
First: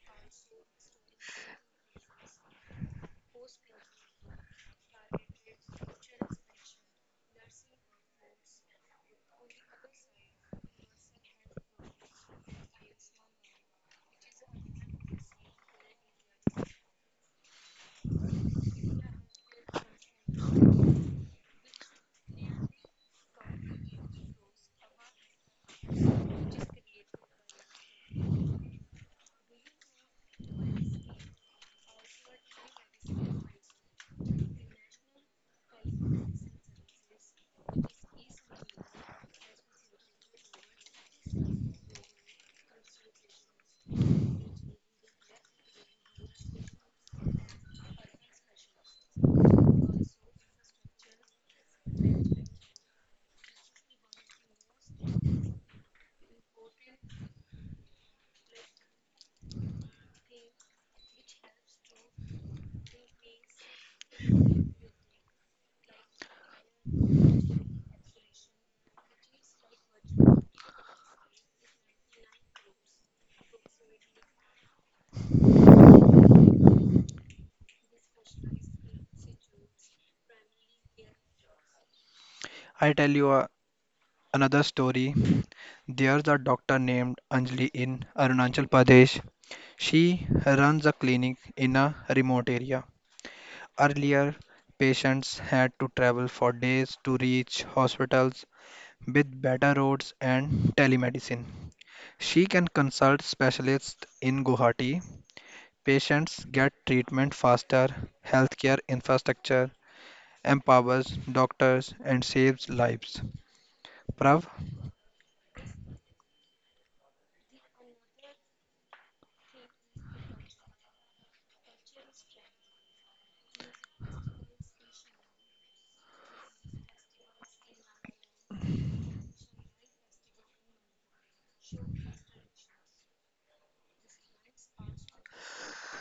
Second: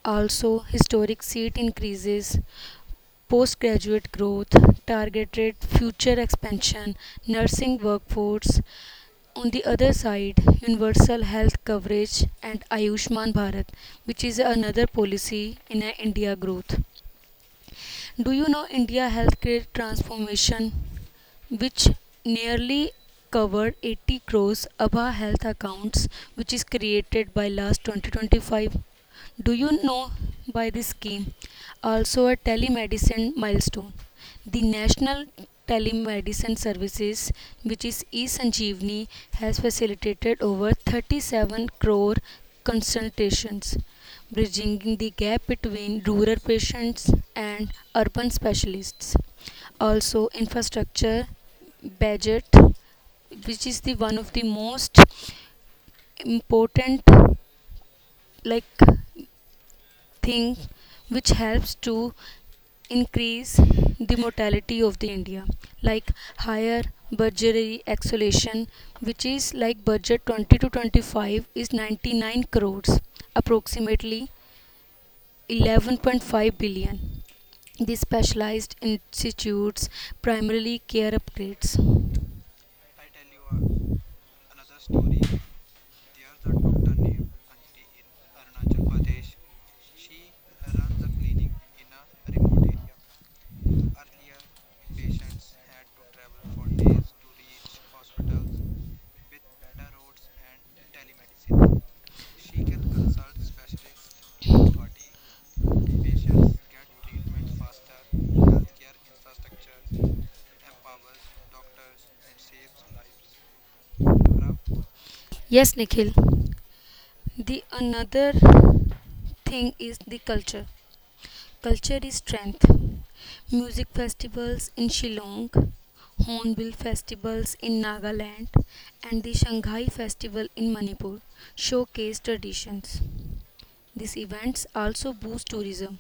Speaker 2: Also, historic seat increases, postgraduate growth, targeted future expansion, nursing workforce, on the other side, universal health coverage and Ayushman Bharat, which is another policy in uh, India growth. Do you know India healthcare transformation, which nearly covered eighty crores A B H A health accounts, which is created by last twenty twenty-five? Do you know by this scheme? Also, a telemedicine milestone. The National Telemedicine Services, which is eSanjeevani, has facilitated over thirty-seven crore consultations bridging the gap between rural patients and urban specialists. Also, infrastructure budget, which is the one of the most important like thing which helps to increase the mortality of the India, like higher budgetary acceleration, which is like budget twenty to twenty-five is ninety-nine crores approximately eleven point five billion. These specialized institutes primarily care upgrades.
Speaker 1: I tell you a- another story. There's a doctor named Anjali in Arunachal Pradesh. She runs a clinic in a remote area. Earlier, patients had to travel for days to reach hospitals with better roads and telemedicine. She can consult specialists in Guwahati. Patients get treatment faster, healthcare infrastructure empowers doctors and saves lives. Prav,
Speaker 2: Yes, Nikhil. The another thing is the culture. Culture is strength. Music festivals in Shillong, Hornbill festivals in Nagaland, and the Shanghai festival in Manipur showcase traditions. These events also boost tourism.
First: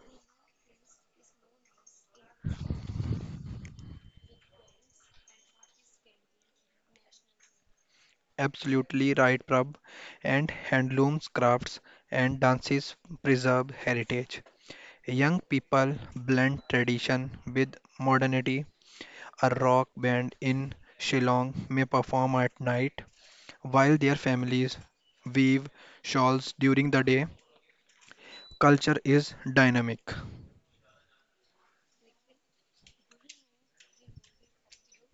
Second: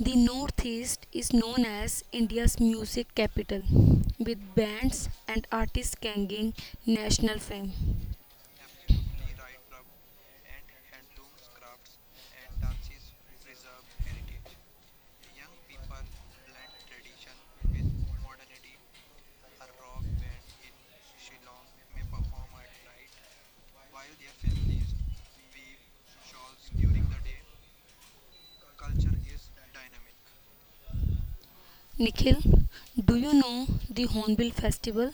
Speaker 2: The Northeast is known as India's music capital, with bands and artists gaining national fame.
Speaker 1: absolutely right, Prav. And handlooms, crafts, and dances preserve heritage. Young people blend tradition with modernity. A rock band in Shillong may perform at night while their families weave shawls during the day. Culture is dynamic.
Speaker 2: Nikhil, do you know the Hornbill Festival?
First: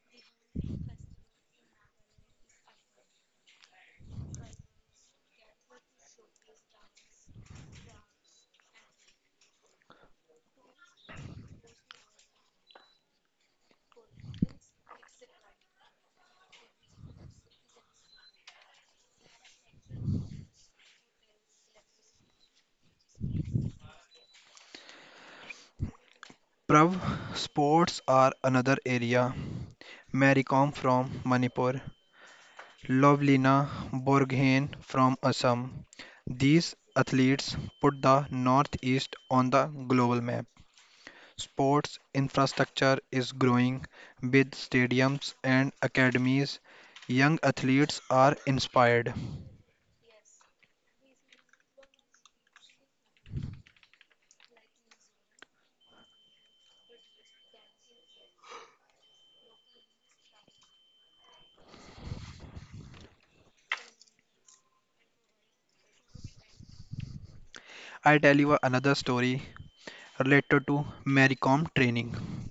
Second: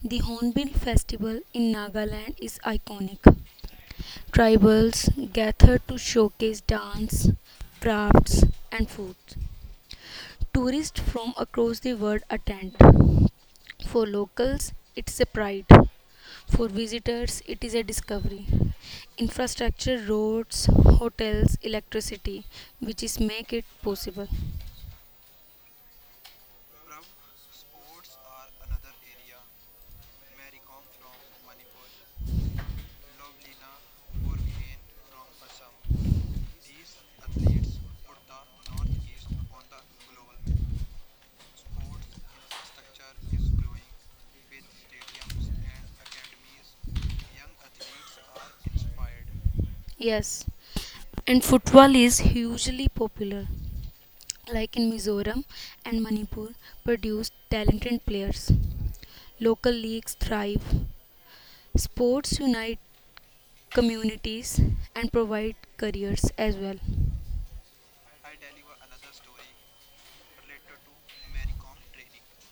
Speaker 2: The Hornbill Festival in Nagaland is iconic. Tribals gather to showcase dance, crafts, and food. Tourists from across the world attend. For locals, it's a pride. For visitors, it is a discovery. Infrastructure, roads, hotels, electricity, which is make it possible.
Speaker 1: Prav, sports are another area. Mary Kom from Manipur, Lovlina Borghain from Assam. These athletes put the Northeast on the global map. Sports infrastructure is growing with stadiums and academies. Young athletes are inspired.
Speaker 2: Yes, and football is hugely popular. Like in Mizoram and Manipur, produce talented players. Local leagues thrive. Sports unite communities and provide careers as well.
Speaker 1: I tell you another story related to Mary Kom training.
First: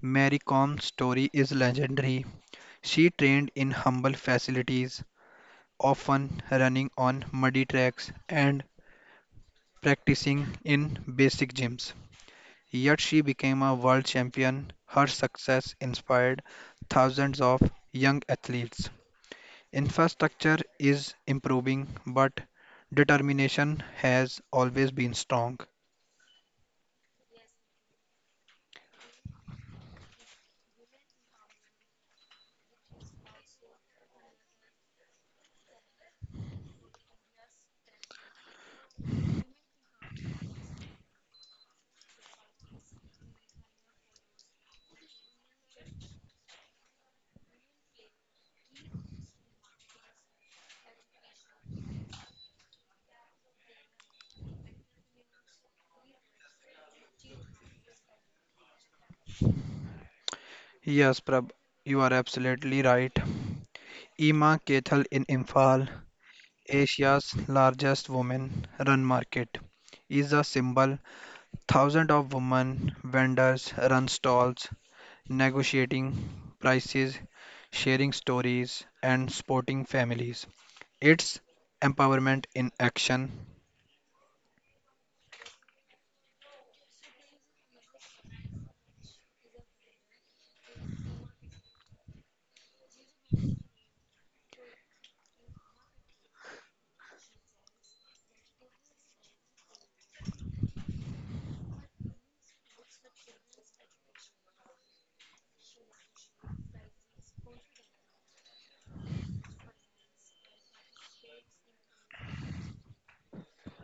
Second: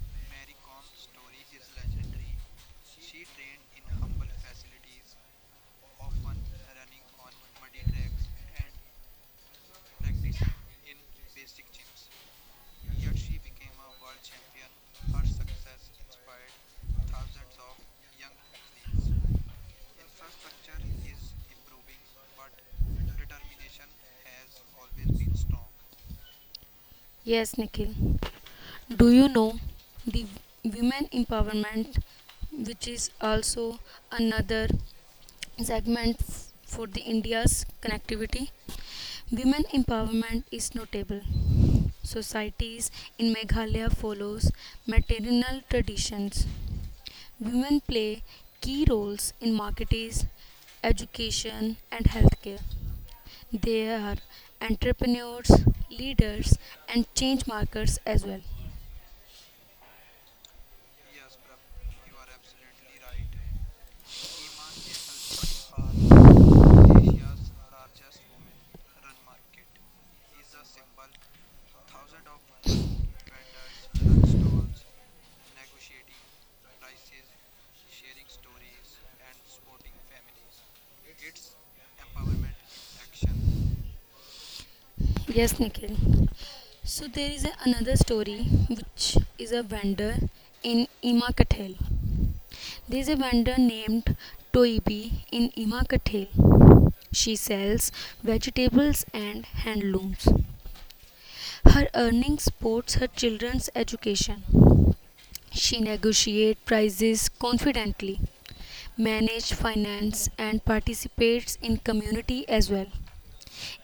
Speaker 1: Mary Kom's story is legendary. She trained in humble facilities, often running on muddy tracks and practicing in basic gyms. Yet she became a world champion. Her success inspired thousands of young athletes. Infrastructure is improving, but determination has always been strong.
Speaker 2: Yes, Nikhil. Do you know the women empowerment, which is also another segment f- for the India's connectivity? Women empowerment is notable. Societies in Meghalaya follows maternal traditions. Women play key roles in marketing, education, and healthcare. They are entrepreneurs, leaders, and change makers as well.
Speaker 1: Yes, Prab, you are absolutely right. Ima Kethal in Imphal, Asia's largest women run market, is a symbol. Thousands of women vendors run stalls negotiating prices, sharing stories, and supporting families. It's empowerment in action.
Speaker 2: Yes, Nikhil. So there is a, another story which is a vendor in Imakathel. There is a vendor named Toibi in Imakathel. She sells vegetables and handlooms. Her earnings supports her children's education. She negotiates prices confidently, manages finance and participates in community as well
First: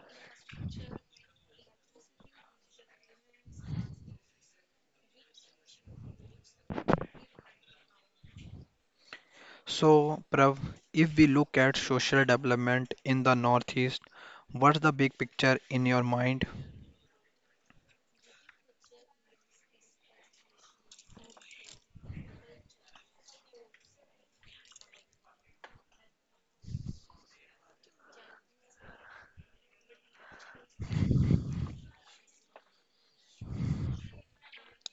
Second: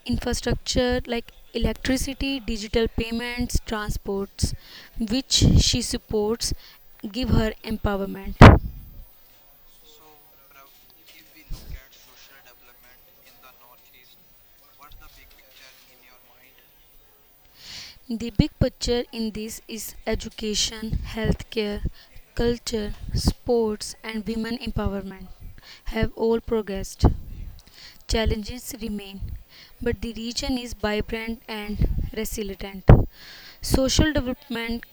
Speaker 2: infrastructure like electricity, digital payments, transports, which she supports, give her empowerment.
Speaker 1: So, Prav, if we look at social development in the Northeast, what's the big picture in your mind?
Speaker 2: The big picture in this is education, healthcare, culture, sports, and women empowerment have all progressed. Challenges remain, but the region is vibrant and resilient. Social development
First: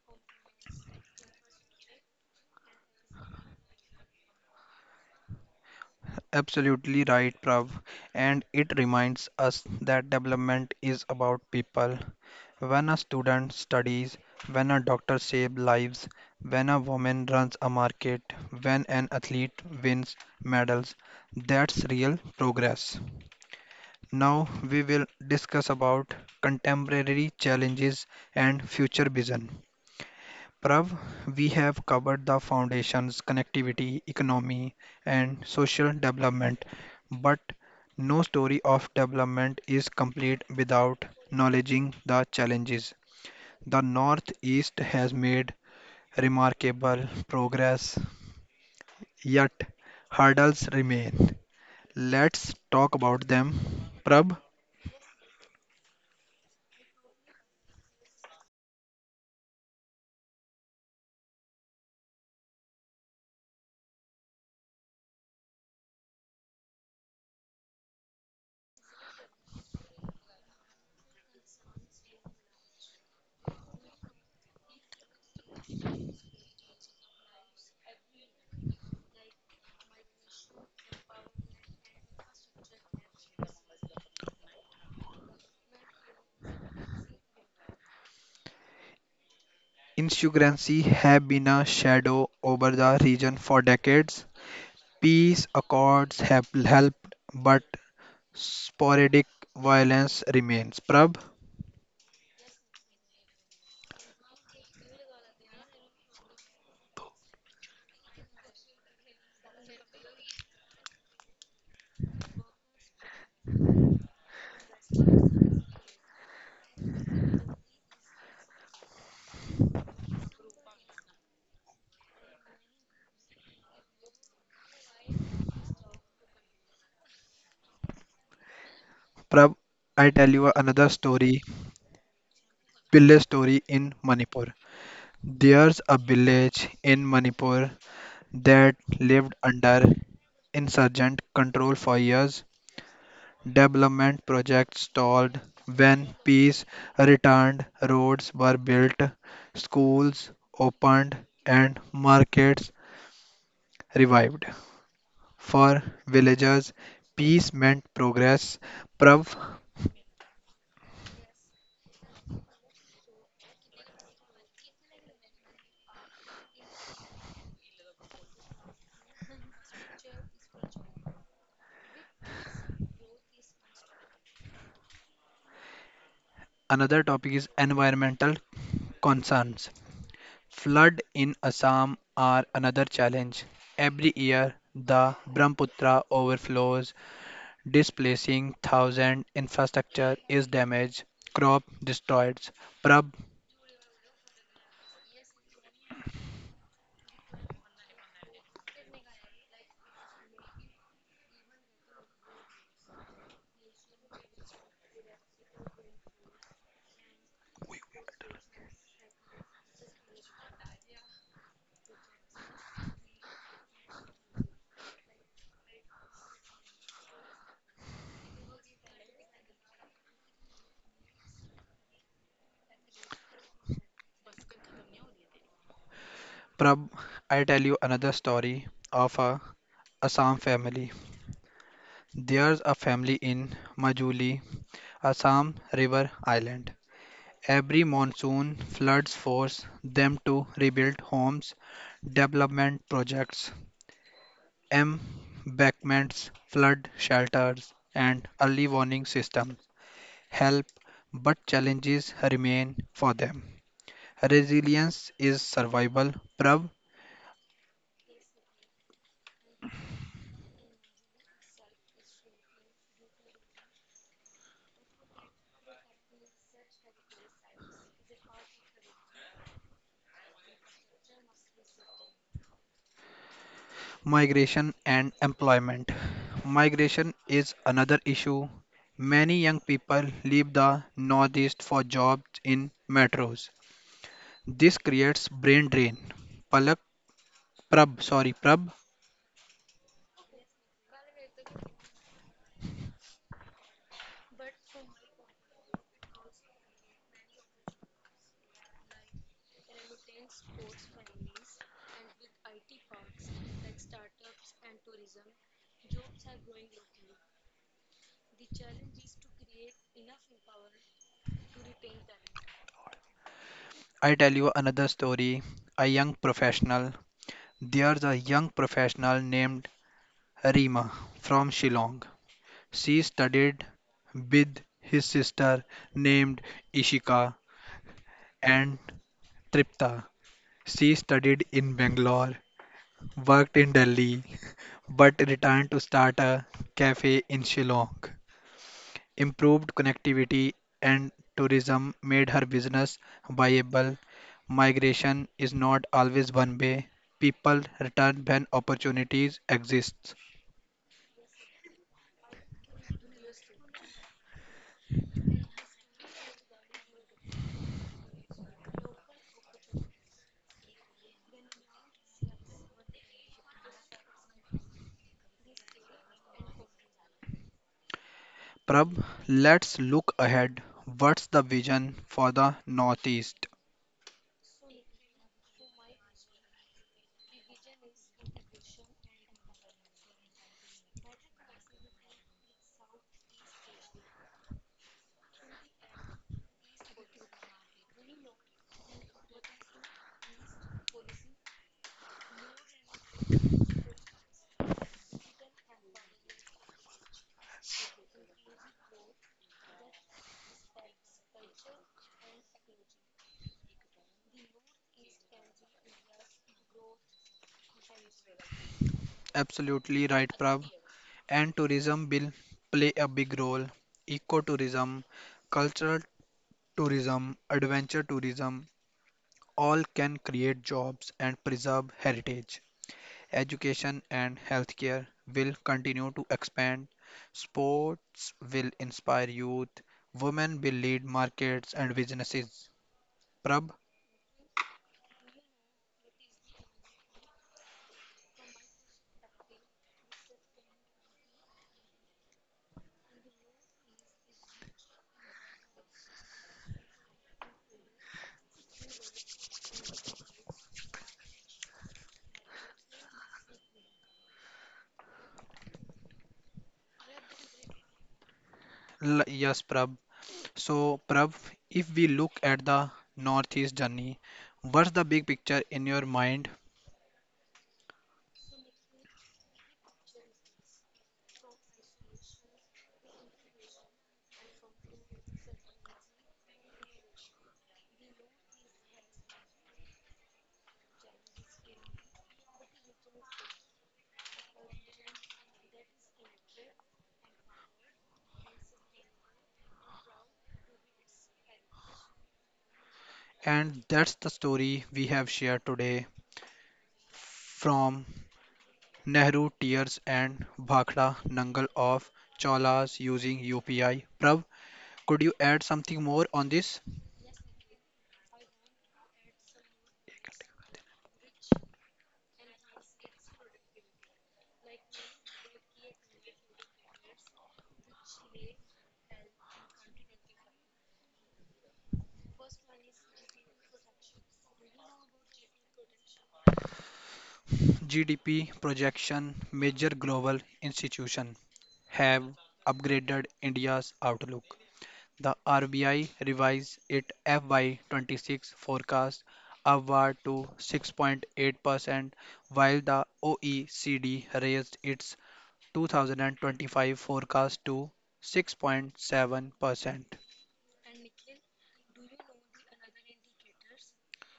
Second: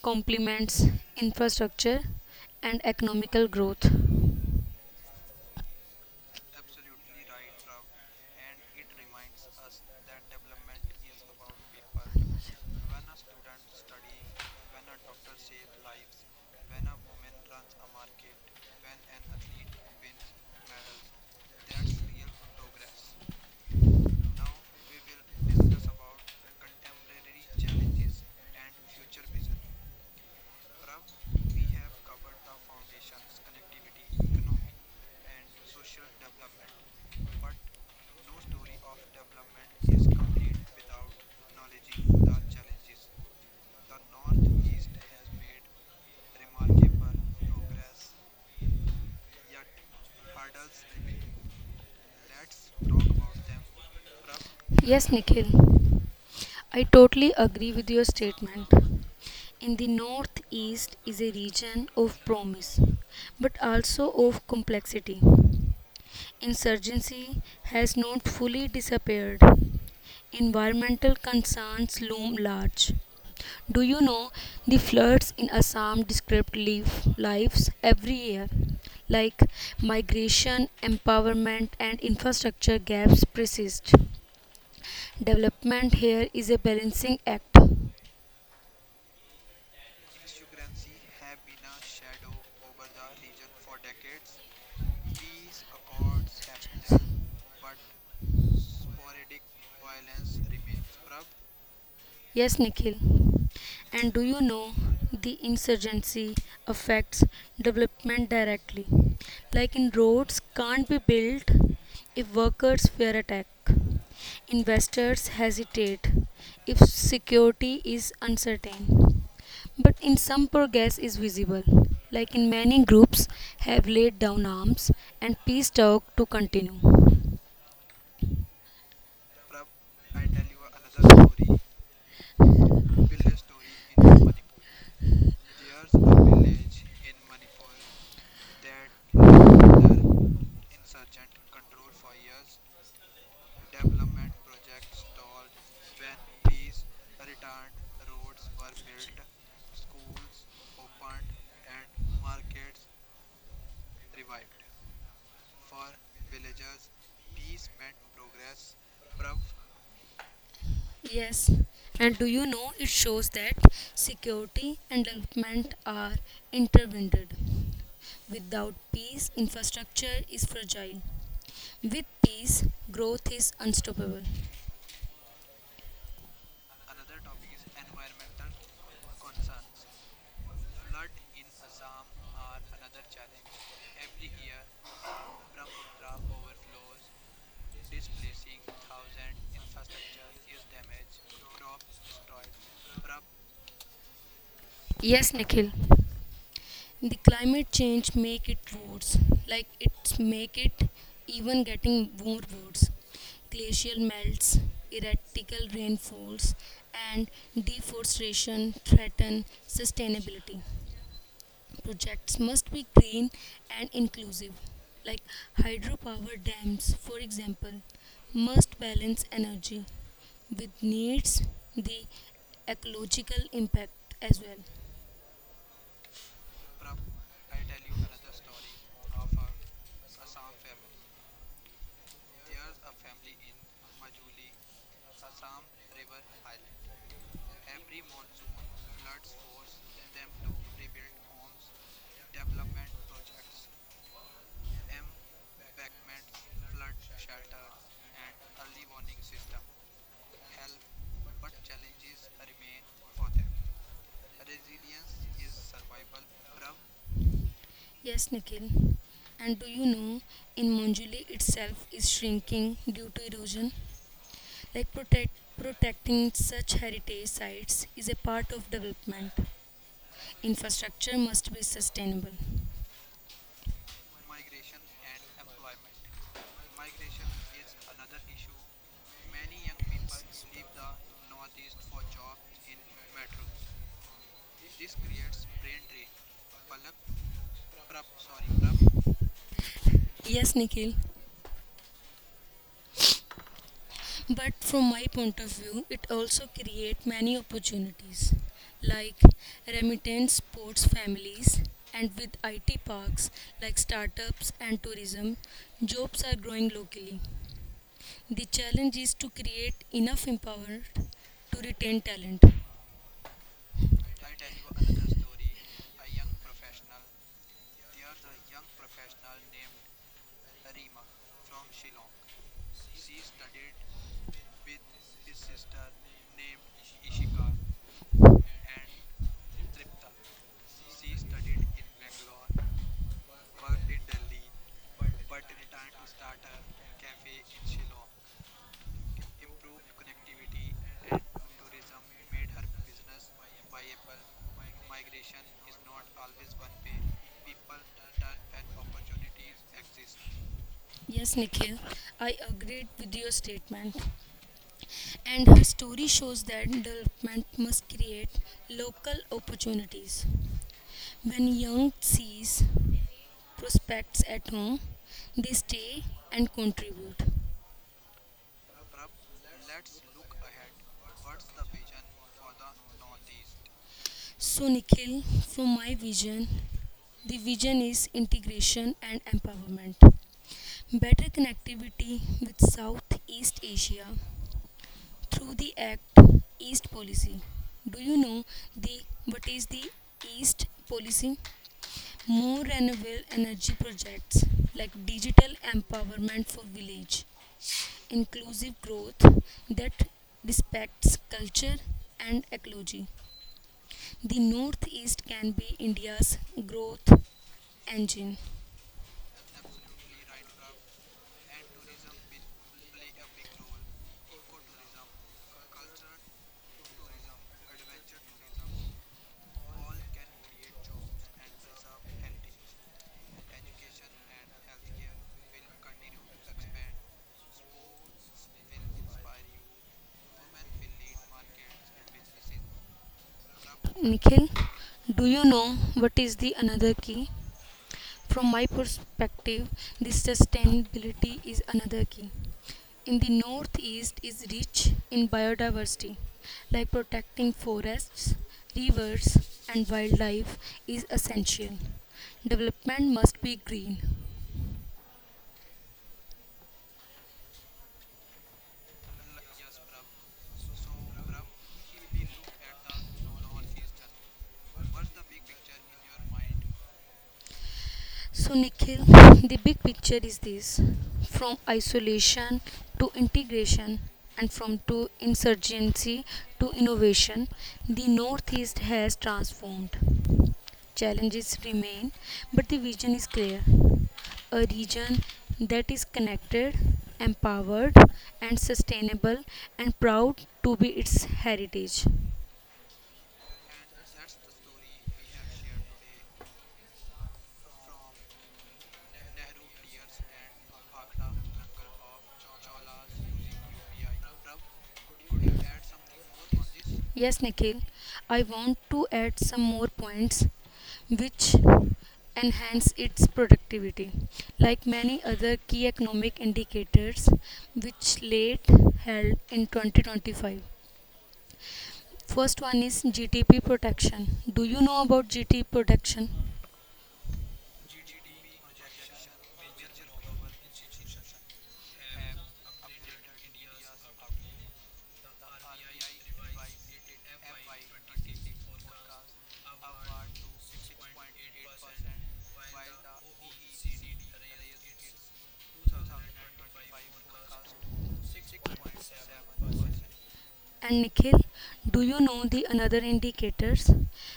Speaker 2: complements infrastructure and economical growth.
Speaker 1: Absolutely right, Prav. And it reminds us that development is about people. When a student studies, when a doctor saves lives, when a woman runs a market, when an athlete wins medals, that's real progress. Now we will discuss about contemporary challenges and future vision. Prav, we have covered the foundations, connectivity, economy, and social development, but no story of development is complete without acknowledging the challenges. The Northeast has made remarkable progress, yet hurdles remain. Let's talk about them. Prab,
Speaker 2: Yes, Nikhil, I totally agree with your statement. In the Northeast is a region of promise, but also of complexity. Insurgency has not fully disappeared. Environmental concerns loom large. Do you know the floods in Assam disrupt life, lives every year? Like migration, empowerment, and infrastructure gaps persist. Development here is a balancing act.
Speaker 1: insurgency have been a shadow over the region for decades. Peace accords have helped, but sporadic violence remains. Prab.
Speaker 2: Yes, Nikhil. And do you know the insurgency affects development directly? Like in roads can't be built if workers fear attack. Investors hesitate if security is uncertain. But in some progress is visible. Like in many groups have laid down arms and peace talk to continue.
Speaker 1: Prab, I tell you another story, village story in Manipur. There's a village in Manipur that lived under insurgent control for years. Development projects stalled. When peace returned, roads were built, schools opened, and markets revived. For villagers, peace meant progress. Prav,
Speaker 2: Yes, and do you know it shows that security and development are intertwined. Without peace, infrastructure is fragile. With peace, growth is unstoppable.
Speaker 1: another topic is environmental concerns. Flood in Assam are another challenge. Every year, the Brahmaputra overflows displacing thousand infrastructure is damaged crop destroyed. Prab.
Speaker 2: Yes, Nikhil. The climate change make it worse, like it's make it even getting more worse. Glacial melts, erratical rainfalls, and deforestation threaten sustainability. Projects must be green and inclusive, like hydropower dams, for example, must balance energy with needs the ecological impact as well.
Speaker 1: Prab, I tell you another story of a Assam family. There's a family in Majuli, Assam, river island. Every monsoon floods force them to rebuild homes. Development projects, embankments, flood shelters, and early warning systems help, but challenges remain for them. Resilience is survival, Prav,
Speaker 2: Yes, Nikhil. And do you know in Monjuli itself is shrinking due to erosion? Like protect, protecting such heritage sites is a part of development. Infrastructure must be sustainable.
Speaker 1: migration and employment. Migration is another issue. Many young people leave the northeast for jobs in metros. This creates brain drain. Palak, Prab, sorry, Prab,
Speaker 2: Yes, Nikhil. But from my point of view, it also create many opportunities like remittance sports families and with I T parks like startups and tourism, jobs are growing locally. The challenge is to create enough empowerment to retain talent.
Speaker 1: I tell you another story. A young professional. There's a young professional named Rima from Shillong. She studied with his sister named Ishika and Tripta. She studied in Bangalore, worked in Delhi, but returned to start a cafe in Shillong. Improved connectivity and tourism made her business viable. Migration is not always one way. People return when opportunities exist.
Speaker 2: Yes, Nikhil, I agreed with your statement. And her story shows that development must create local opportunities. When young sees prospects at home, they stay and contribute.
Speaker 1: Prab, let's look ahead. What's the vision for the Northeast?
Speaker 2: So, Nikhil, from my vision, the vision is integration and empowerment. Better connectivity with Southeast Asia through the Act East Policy. Do you know the what is the East Policy? More renewable energy projects like digital empowerment for village inclusive growth that respects culture and ecology. The Northeast can be India's growth engine.
Speaker 1: Absolutely right, Prab. And tourism will play a big role. Ecotourism, cultural tourism, adventure tourism all can create jobs and preserve heritage. Education and healthcare will continue to expand. Sports will inspire youth. Women will lead markets and businesses. Prab?
Speaker 2: Nikhil, do you know what is the another key? From my perspective, the sustainability is another key. In the Northeast is rich in biodiversity, like protecting forests, rivers, and wildlife is essential. Development must be green.
Speaker 1: L- yes, Prab. So, Prav, if we look at the Northeast journey, what's the big picture in your mind?
Speaker 2: So, Nikhil, the big picture is this: from isolation to integration, and from to insurgency to innovation, the Northeast has transformed. Challenges remain, but the vision is clear: a region that is connected, empowered, and sustainable, and proud to be its heritage.
Speaker 1: And that's the story we have shared today from Nehru Tears and Bhakra Nangal of Cholas using U P I. Prav, could you add something more on this?
Speaker 2: Yes, Nikhil, I want to add some more points which enhance its productivity. Like many other key economic indicators which late held in twenty twenty-five. First one is G D P protection. Do you know about G D P protection?
Speaker 1: G D P projection, major global institution have upgraded India's outlook. The R B I revised its F Y twenty-six forecast upward to six point eight percent, while the O E C D raised its two thousand twenty-five forecast to six point seven percent.
Speaker 2: And Nikhil, do you know the another indicators?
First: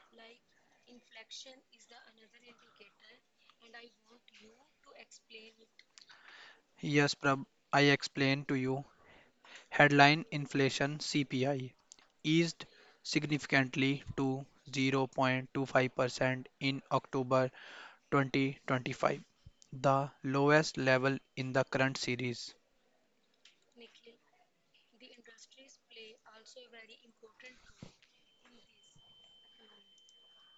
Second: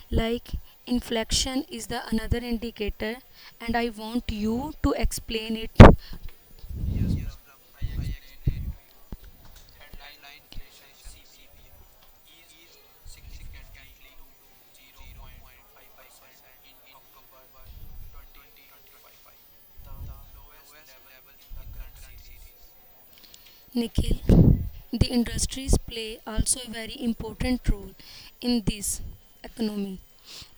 Speaker 2: Like inflation is the another indicator and I want you to explain it.
Speaker 1: Yes, Prab, I explained to you. Headline inflation C P I eased significantly to zero point two five percent in October twenty twenty-five, the lowest level in the current series.
Speaker 2: Nikhil, the industries play also a very important role in this economy,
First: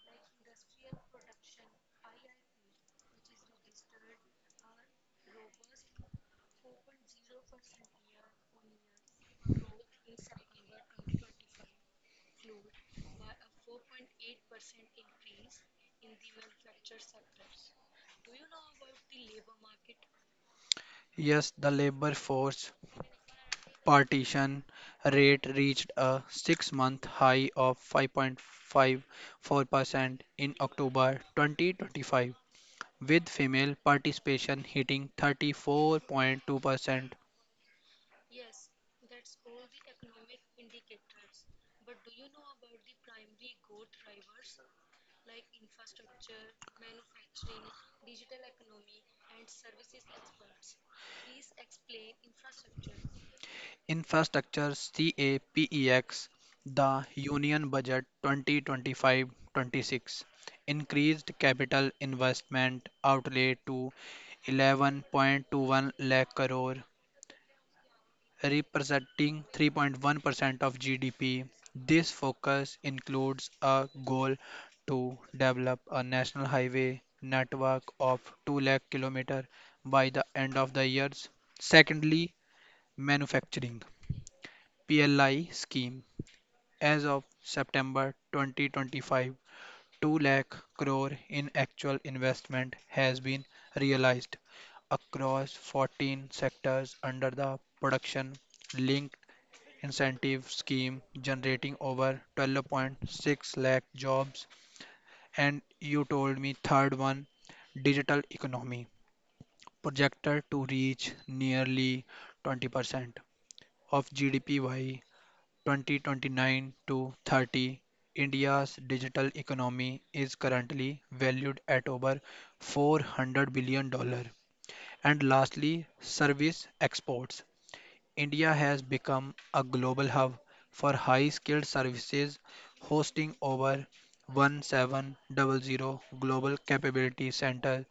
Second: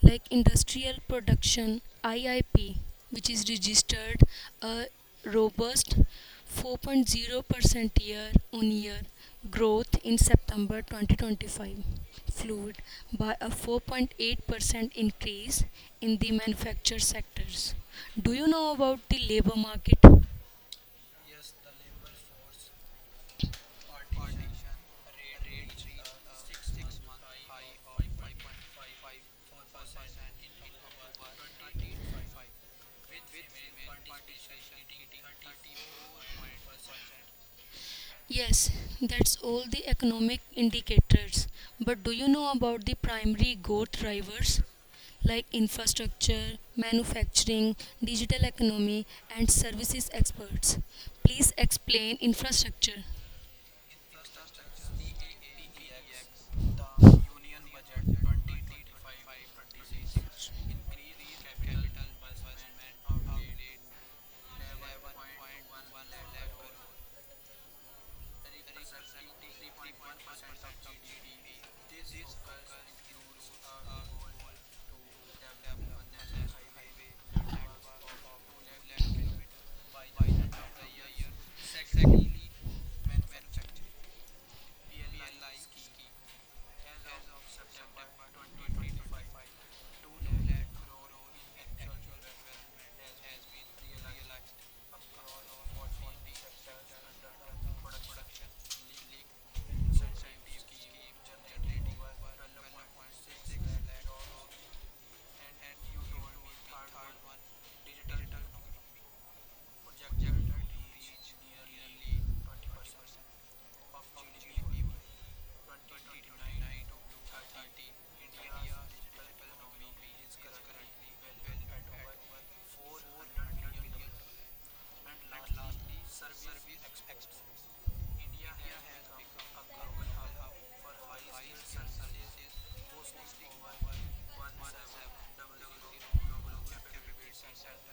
Speaker 2: like industrial production I I P, which is registered a robust four point zero percent year on year growth in September twenty twenty-five, fueled by a four point eight percent increase in the manufacture sectors. Do you know about the labor market?
Speaker 1: Yes, the labor force partition rate reached a six month high of five point five four percent in October twenty twenty-five, with female participation hitting thirty-four point two percent.
Speaker 2: Yes, that's all the economic indicators. But do you know about the primary growth drivers like infrastructure, manufacturing, digital economy, and services experts? Please explain infrastructure.
Speaker 1: Infrastructure CAPEX, the Union Budget twenty twenty-five-twenty-six, increased capital investment outlay to eleven point two one lakh crore, representing three point one percent of G D P. This focus includes a goal to develop a national highway network of two lakh kilometer by the end of the years. Secondly, manufacturing. P L I scheme. As of September twenty twenty-five, two lakh crore in actual investment has been realized across fourteen sectors under the production linked incentive scheme generating over twelve point six lakh jobs. And you told me third one, digital economy projected to reach nearly twenty percent of G D P by twenty twenty-nine to thirty, India's digital economy is currently valued at over four hundred billion dollars. Dollars. And lastly, service exports. India has become a global hub for high skilled services, hosting over one thousand seven hundred Global Capability Center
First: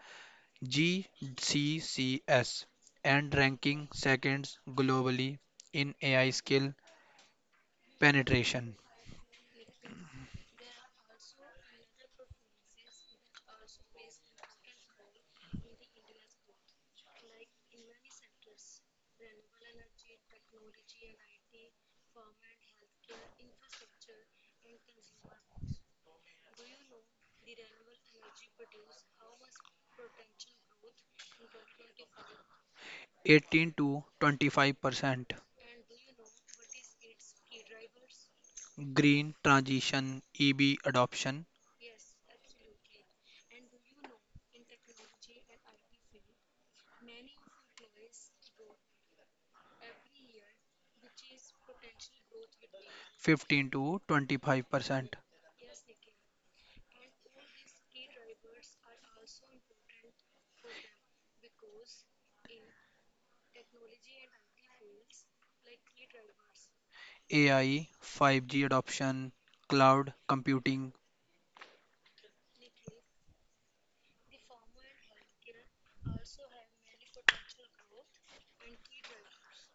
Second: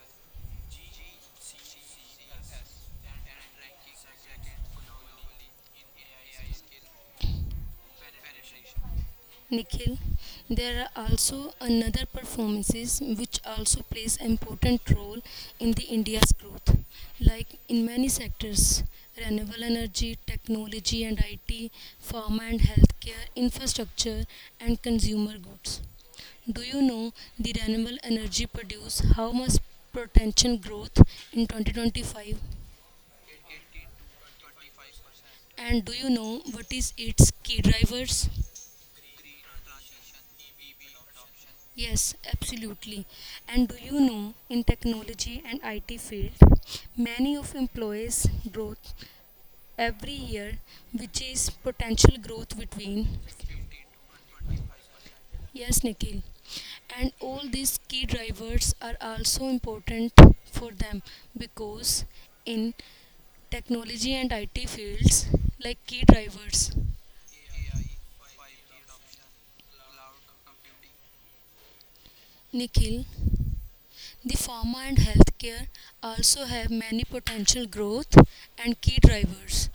Speaker 1: G C C S and ranking second globally in A I skill penetration.
Speaker 2: Nikhil, there are also another performances which also plays important role in the India's growth. Like in many sectors, renewable energy, technology and I T, pharma and healthcare, infrastructure and consumer goods. Do you know the renewable energy produce how much potential growth in twenty twenty-five?
Speaker 1: eighteen to twenty-five percent,
Speaker 2: And do you know what is its key drivers?
Speaker 1: green transition, E V adoption.
Speaker 2: Yes, absolutely. And do you know, in technology and I T field, many of employees growth every year, which is potential growth between.
Speaker 1: fifteen to twenty-five percent,
Speaker 2: Yes, Nikhil. And all these key drivers are also important for them because in technology and I T fields, like key drivers.
Speaker 1: A I, five G adoption, cloud computing.
Speaker 2: Nikhil, the pharma and healthcare also have many potential growth and key drivers.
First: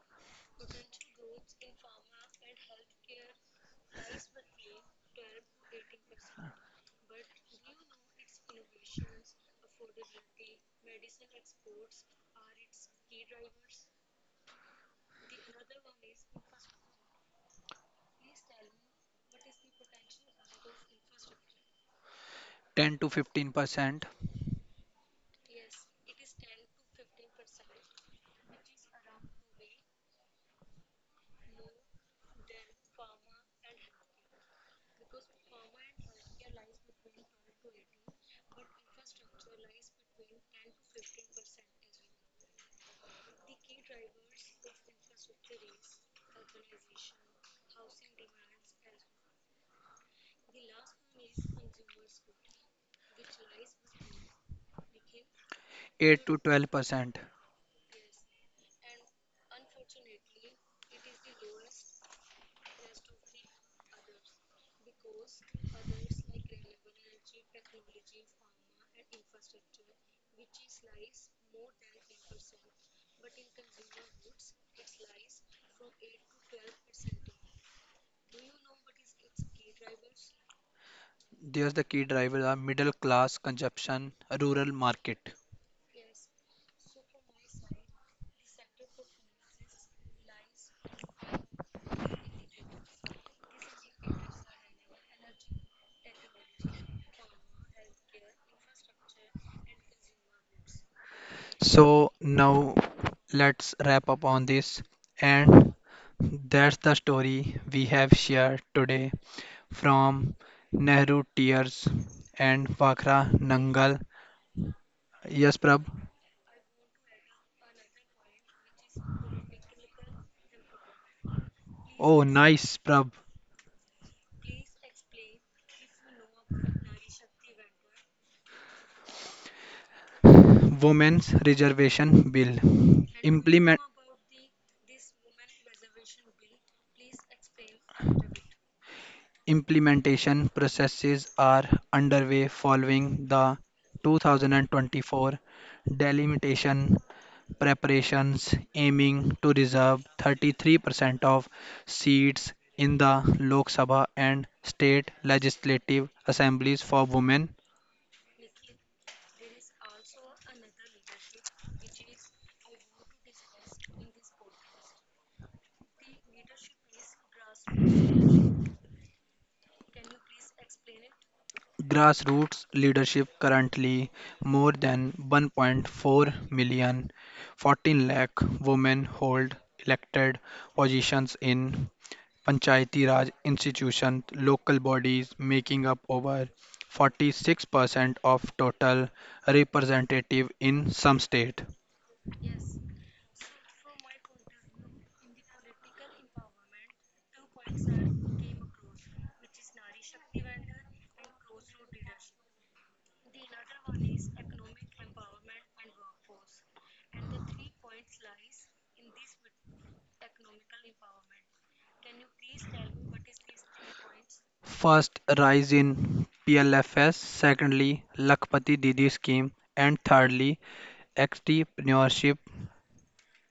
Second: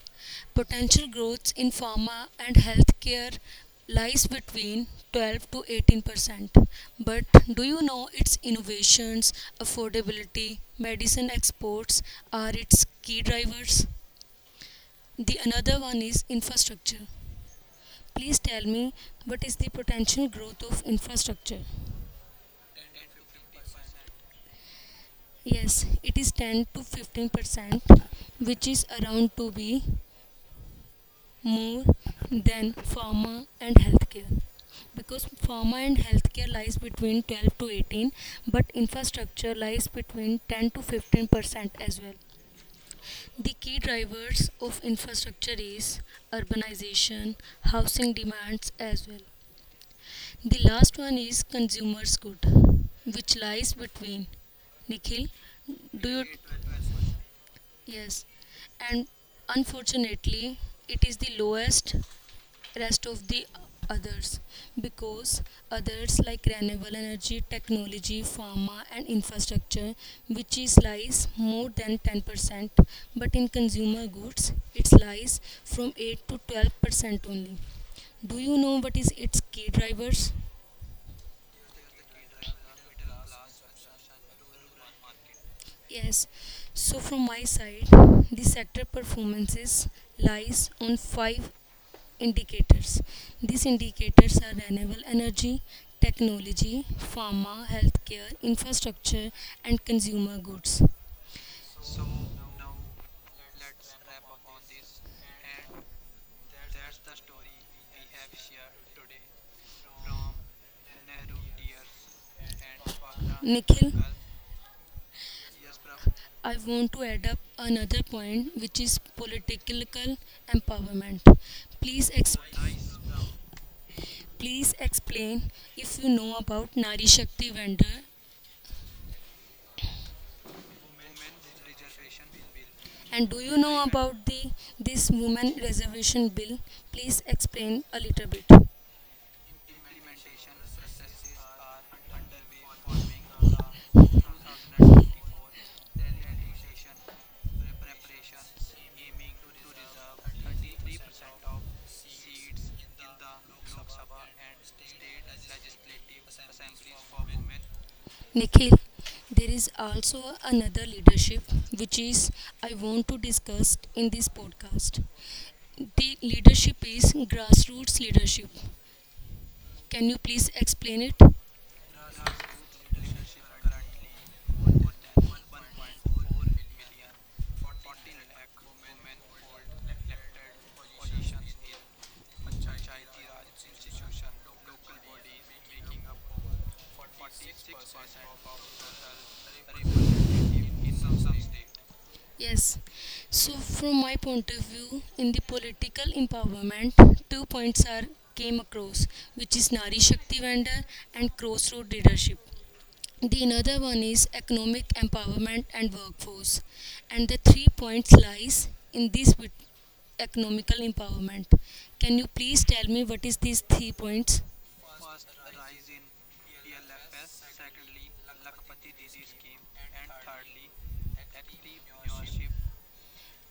Speaker 2: Potential growth in pharma and healthcare lies between twelve to eighteen percent. But do you know its innovations, affordability, medicine exports are its key drivers? The another one is infrastructure. Please tell me what is the potential growth of infrastructure?
Speaker 1: ten to fifteen percent.
Speaker 2: Yes, it is ten to fifteen percent, which is around to be more than pharma and healthcare. Because pharma and healthcare lies between twelve to eighteen, but infrastructure lies between ten to fifteen percent as well. The key drivers of infrastructure is urbanization, housing demands as well. The last one is consumers good, which lies between. Nikhil, do you—
Speaker 1: eight to twelve percent.
Speaker 2: Yes, and unfortunately, it is the lowest rest of the others because others like renewable energy, technology, pharma, and infrastructure, which is lies more than ten percent, but in consumer goods, it lies from eight to twelve percent only. Do you know what is its key drivers?
Speaker 1: There's the key drivers are middle class consumption, rural market.
Speaker 2: Yes, so from my side, the sector performances lies on five indicators. These indicators are renewable energy, technology, pharma, healthcare, infrastructure, and consumer goods.
Speaker 1: So now let's wrap up on this, and that's the story we have shared today from Nehru Tears and Wakhra
Speaker 2: Nikhil,
Speaker 1: Nangal. Yes, Prab.
Speaker 2: I want to add up another point, which is political empowerment. Please,
Speaker 1: Oh,
Speaker 2: exp-
Speaker 1: nice, Prab.
Speaker 2: please explain if you know about Nari Shakti vendor
Speaker 1: Women's Reservation Bill.
Speaker 2: and do you
Speaker 1: Implement
Speaker 2: know about the this woman reservation bill? Please explain a little bit.
Speaker 1: implementation processes are underway following the two thousand twenty-four delimitation preparations aiming to reserve thirty-three percent of seats in the Lok Sabha and state legislative assemblies for women.
Speaker 2: Nikhil, there is also another leadership which is I want to discuss in this podcast. The leadership is grassroots leadership. Can you please explain it?
Speaker 1: Grassroots leadership, currently more than one point four million, fourteen lakh women, hold elected positions in panchayati raj institutions, local bodies, making up over forty-six percent of total representative in some state.
Speaker 2: Yes. So, from my point of view, in the political empowerment, two points are came across, which is Nari Shakti Vendor and Crossroad Leadership. The another one is economic empowerment and workforce, and the three points lies in this bit- economical empowerment. Can you please tell me what is these three points,
Speaker 1: First, rise in PLFS. Secondly, Lakhpati Didi scheme. And thirdly, entrepreneurship.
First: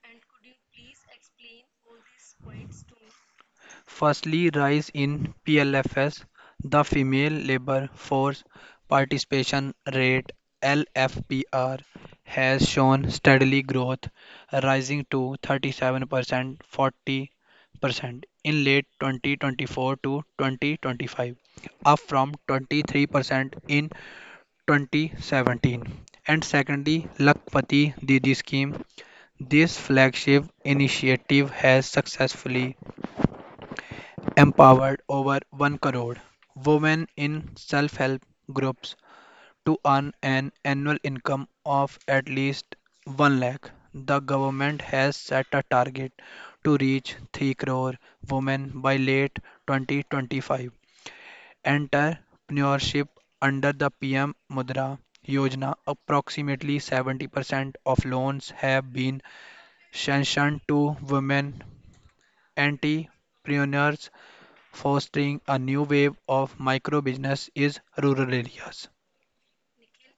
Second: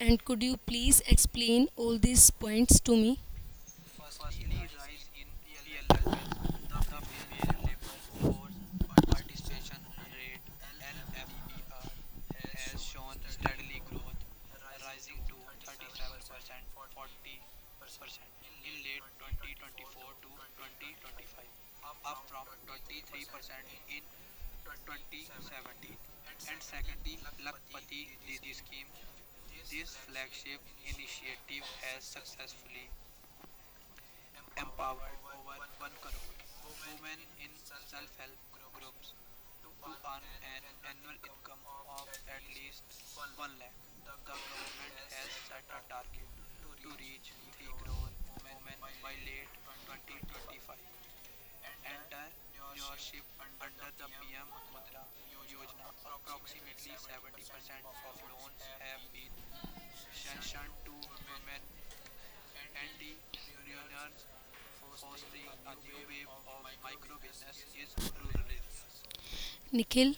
Speaker 2: and could you please explain all these points to me?
Speaker 1: Firstly, rise in P L F S, the female labor force participation rate L F P R has shown steadily growth, rising to thirty-seven percent, forty percent in late twenty twenty-four to twenty twenty-five, up from twenty-three percent in twenty seventeen. And secondly, Lakpati Didi scheme. This flagship initiative has successfully empowered over one crore women in self-help groups to earn an annual income of at least one lakh. The government has set a target to reach three crore women by late twenty twenty-five. Entrepreneurship under the P M Mudra Yojana, approximately seventy percent of loans have been sanctioned to women entrepreneurs, fostering a new wave of micro business is rural areas.
Speaker 2: Nikhil,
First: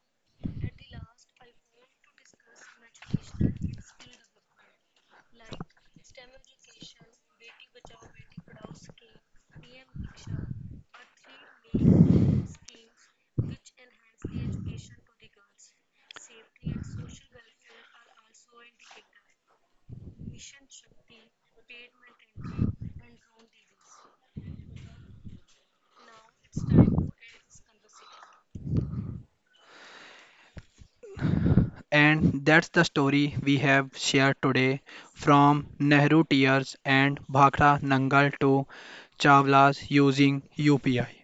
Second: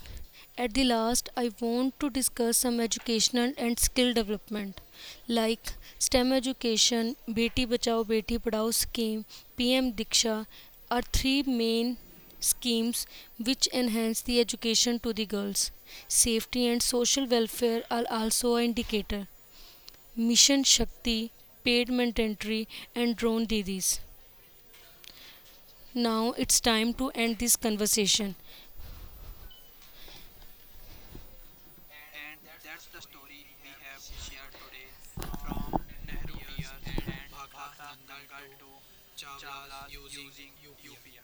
Speaker 2: at the last, I want to discuss some educational and skill development like STEM education, Beti Bachao Beti Padhao scheme, P M Diksha are three main schemes which enhance the education to the girls. Safety and social welfare are also an indicator. Mission Shakti, paid mandatory, and drone didis. Now it's time to end this conversation.
Speaker 1: And that's the story we have shared today from Nehru Tears and Bhakra Nangal to Chawlas using U P I.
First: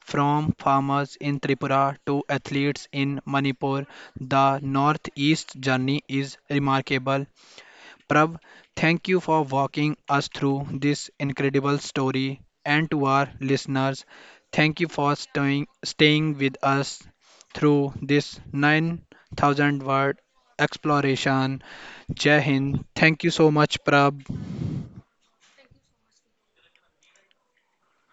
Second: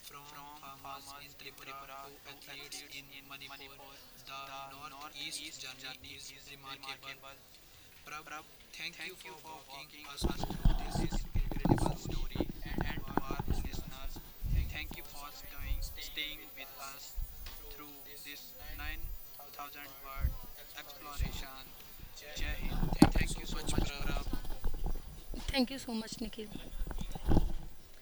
Speaker 1: From farmers in Tripura to athletes in Manipur, the Northeast journey is remarkable. Prav, thank you for walking us through this incredible story. And to our listeners, thank you for staying, staying with us through this nine thousand word exploration. Jai Hind. Thank you so much, Prab.
Speaker 2: Thank you so much, Nikhil.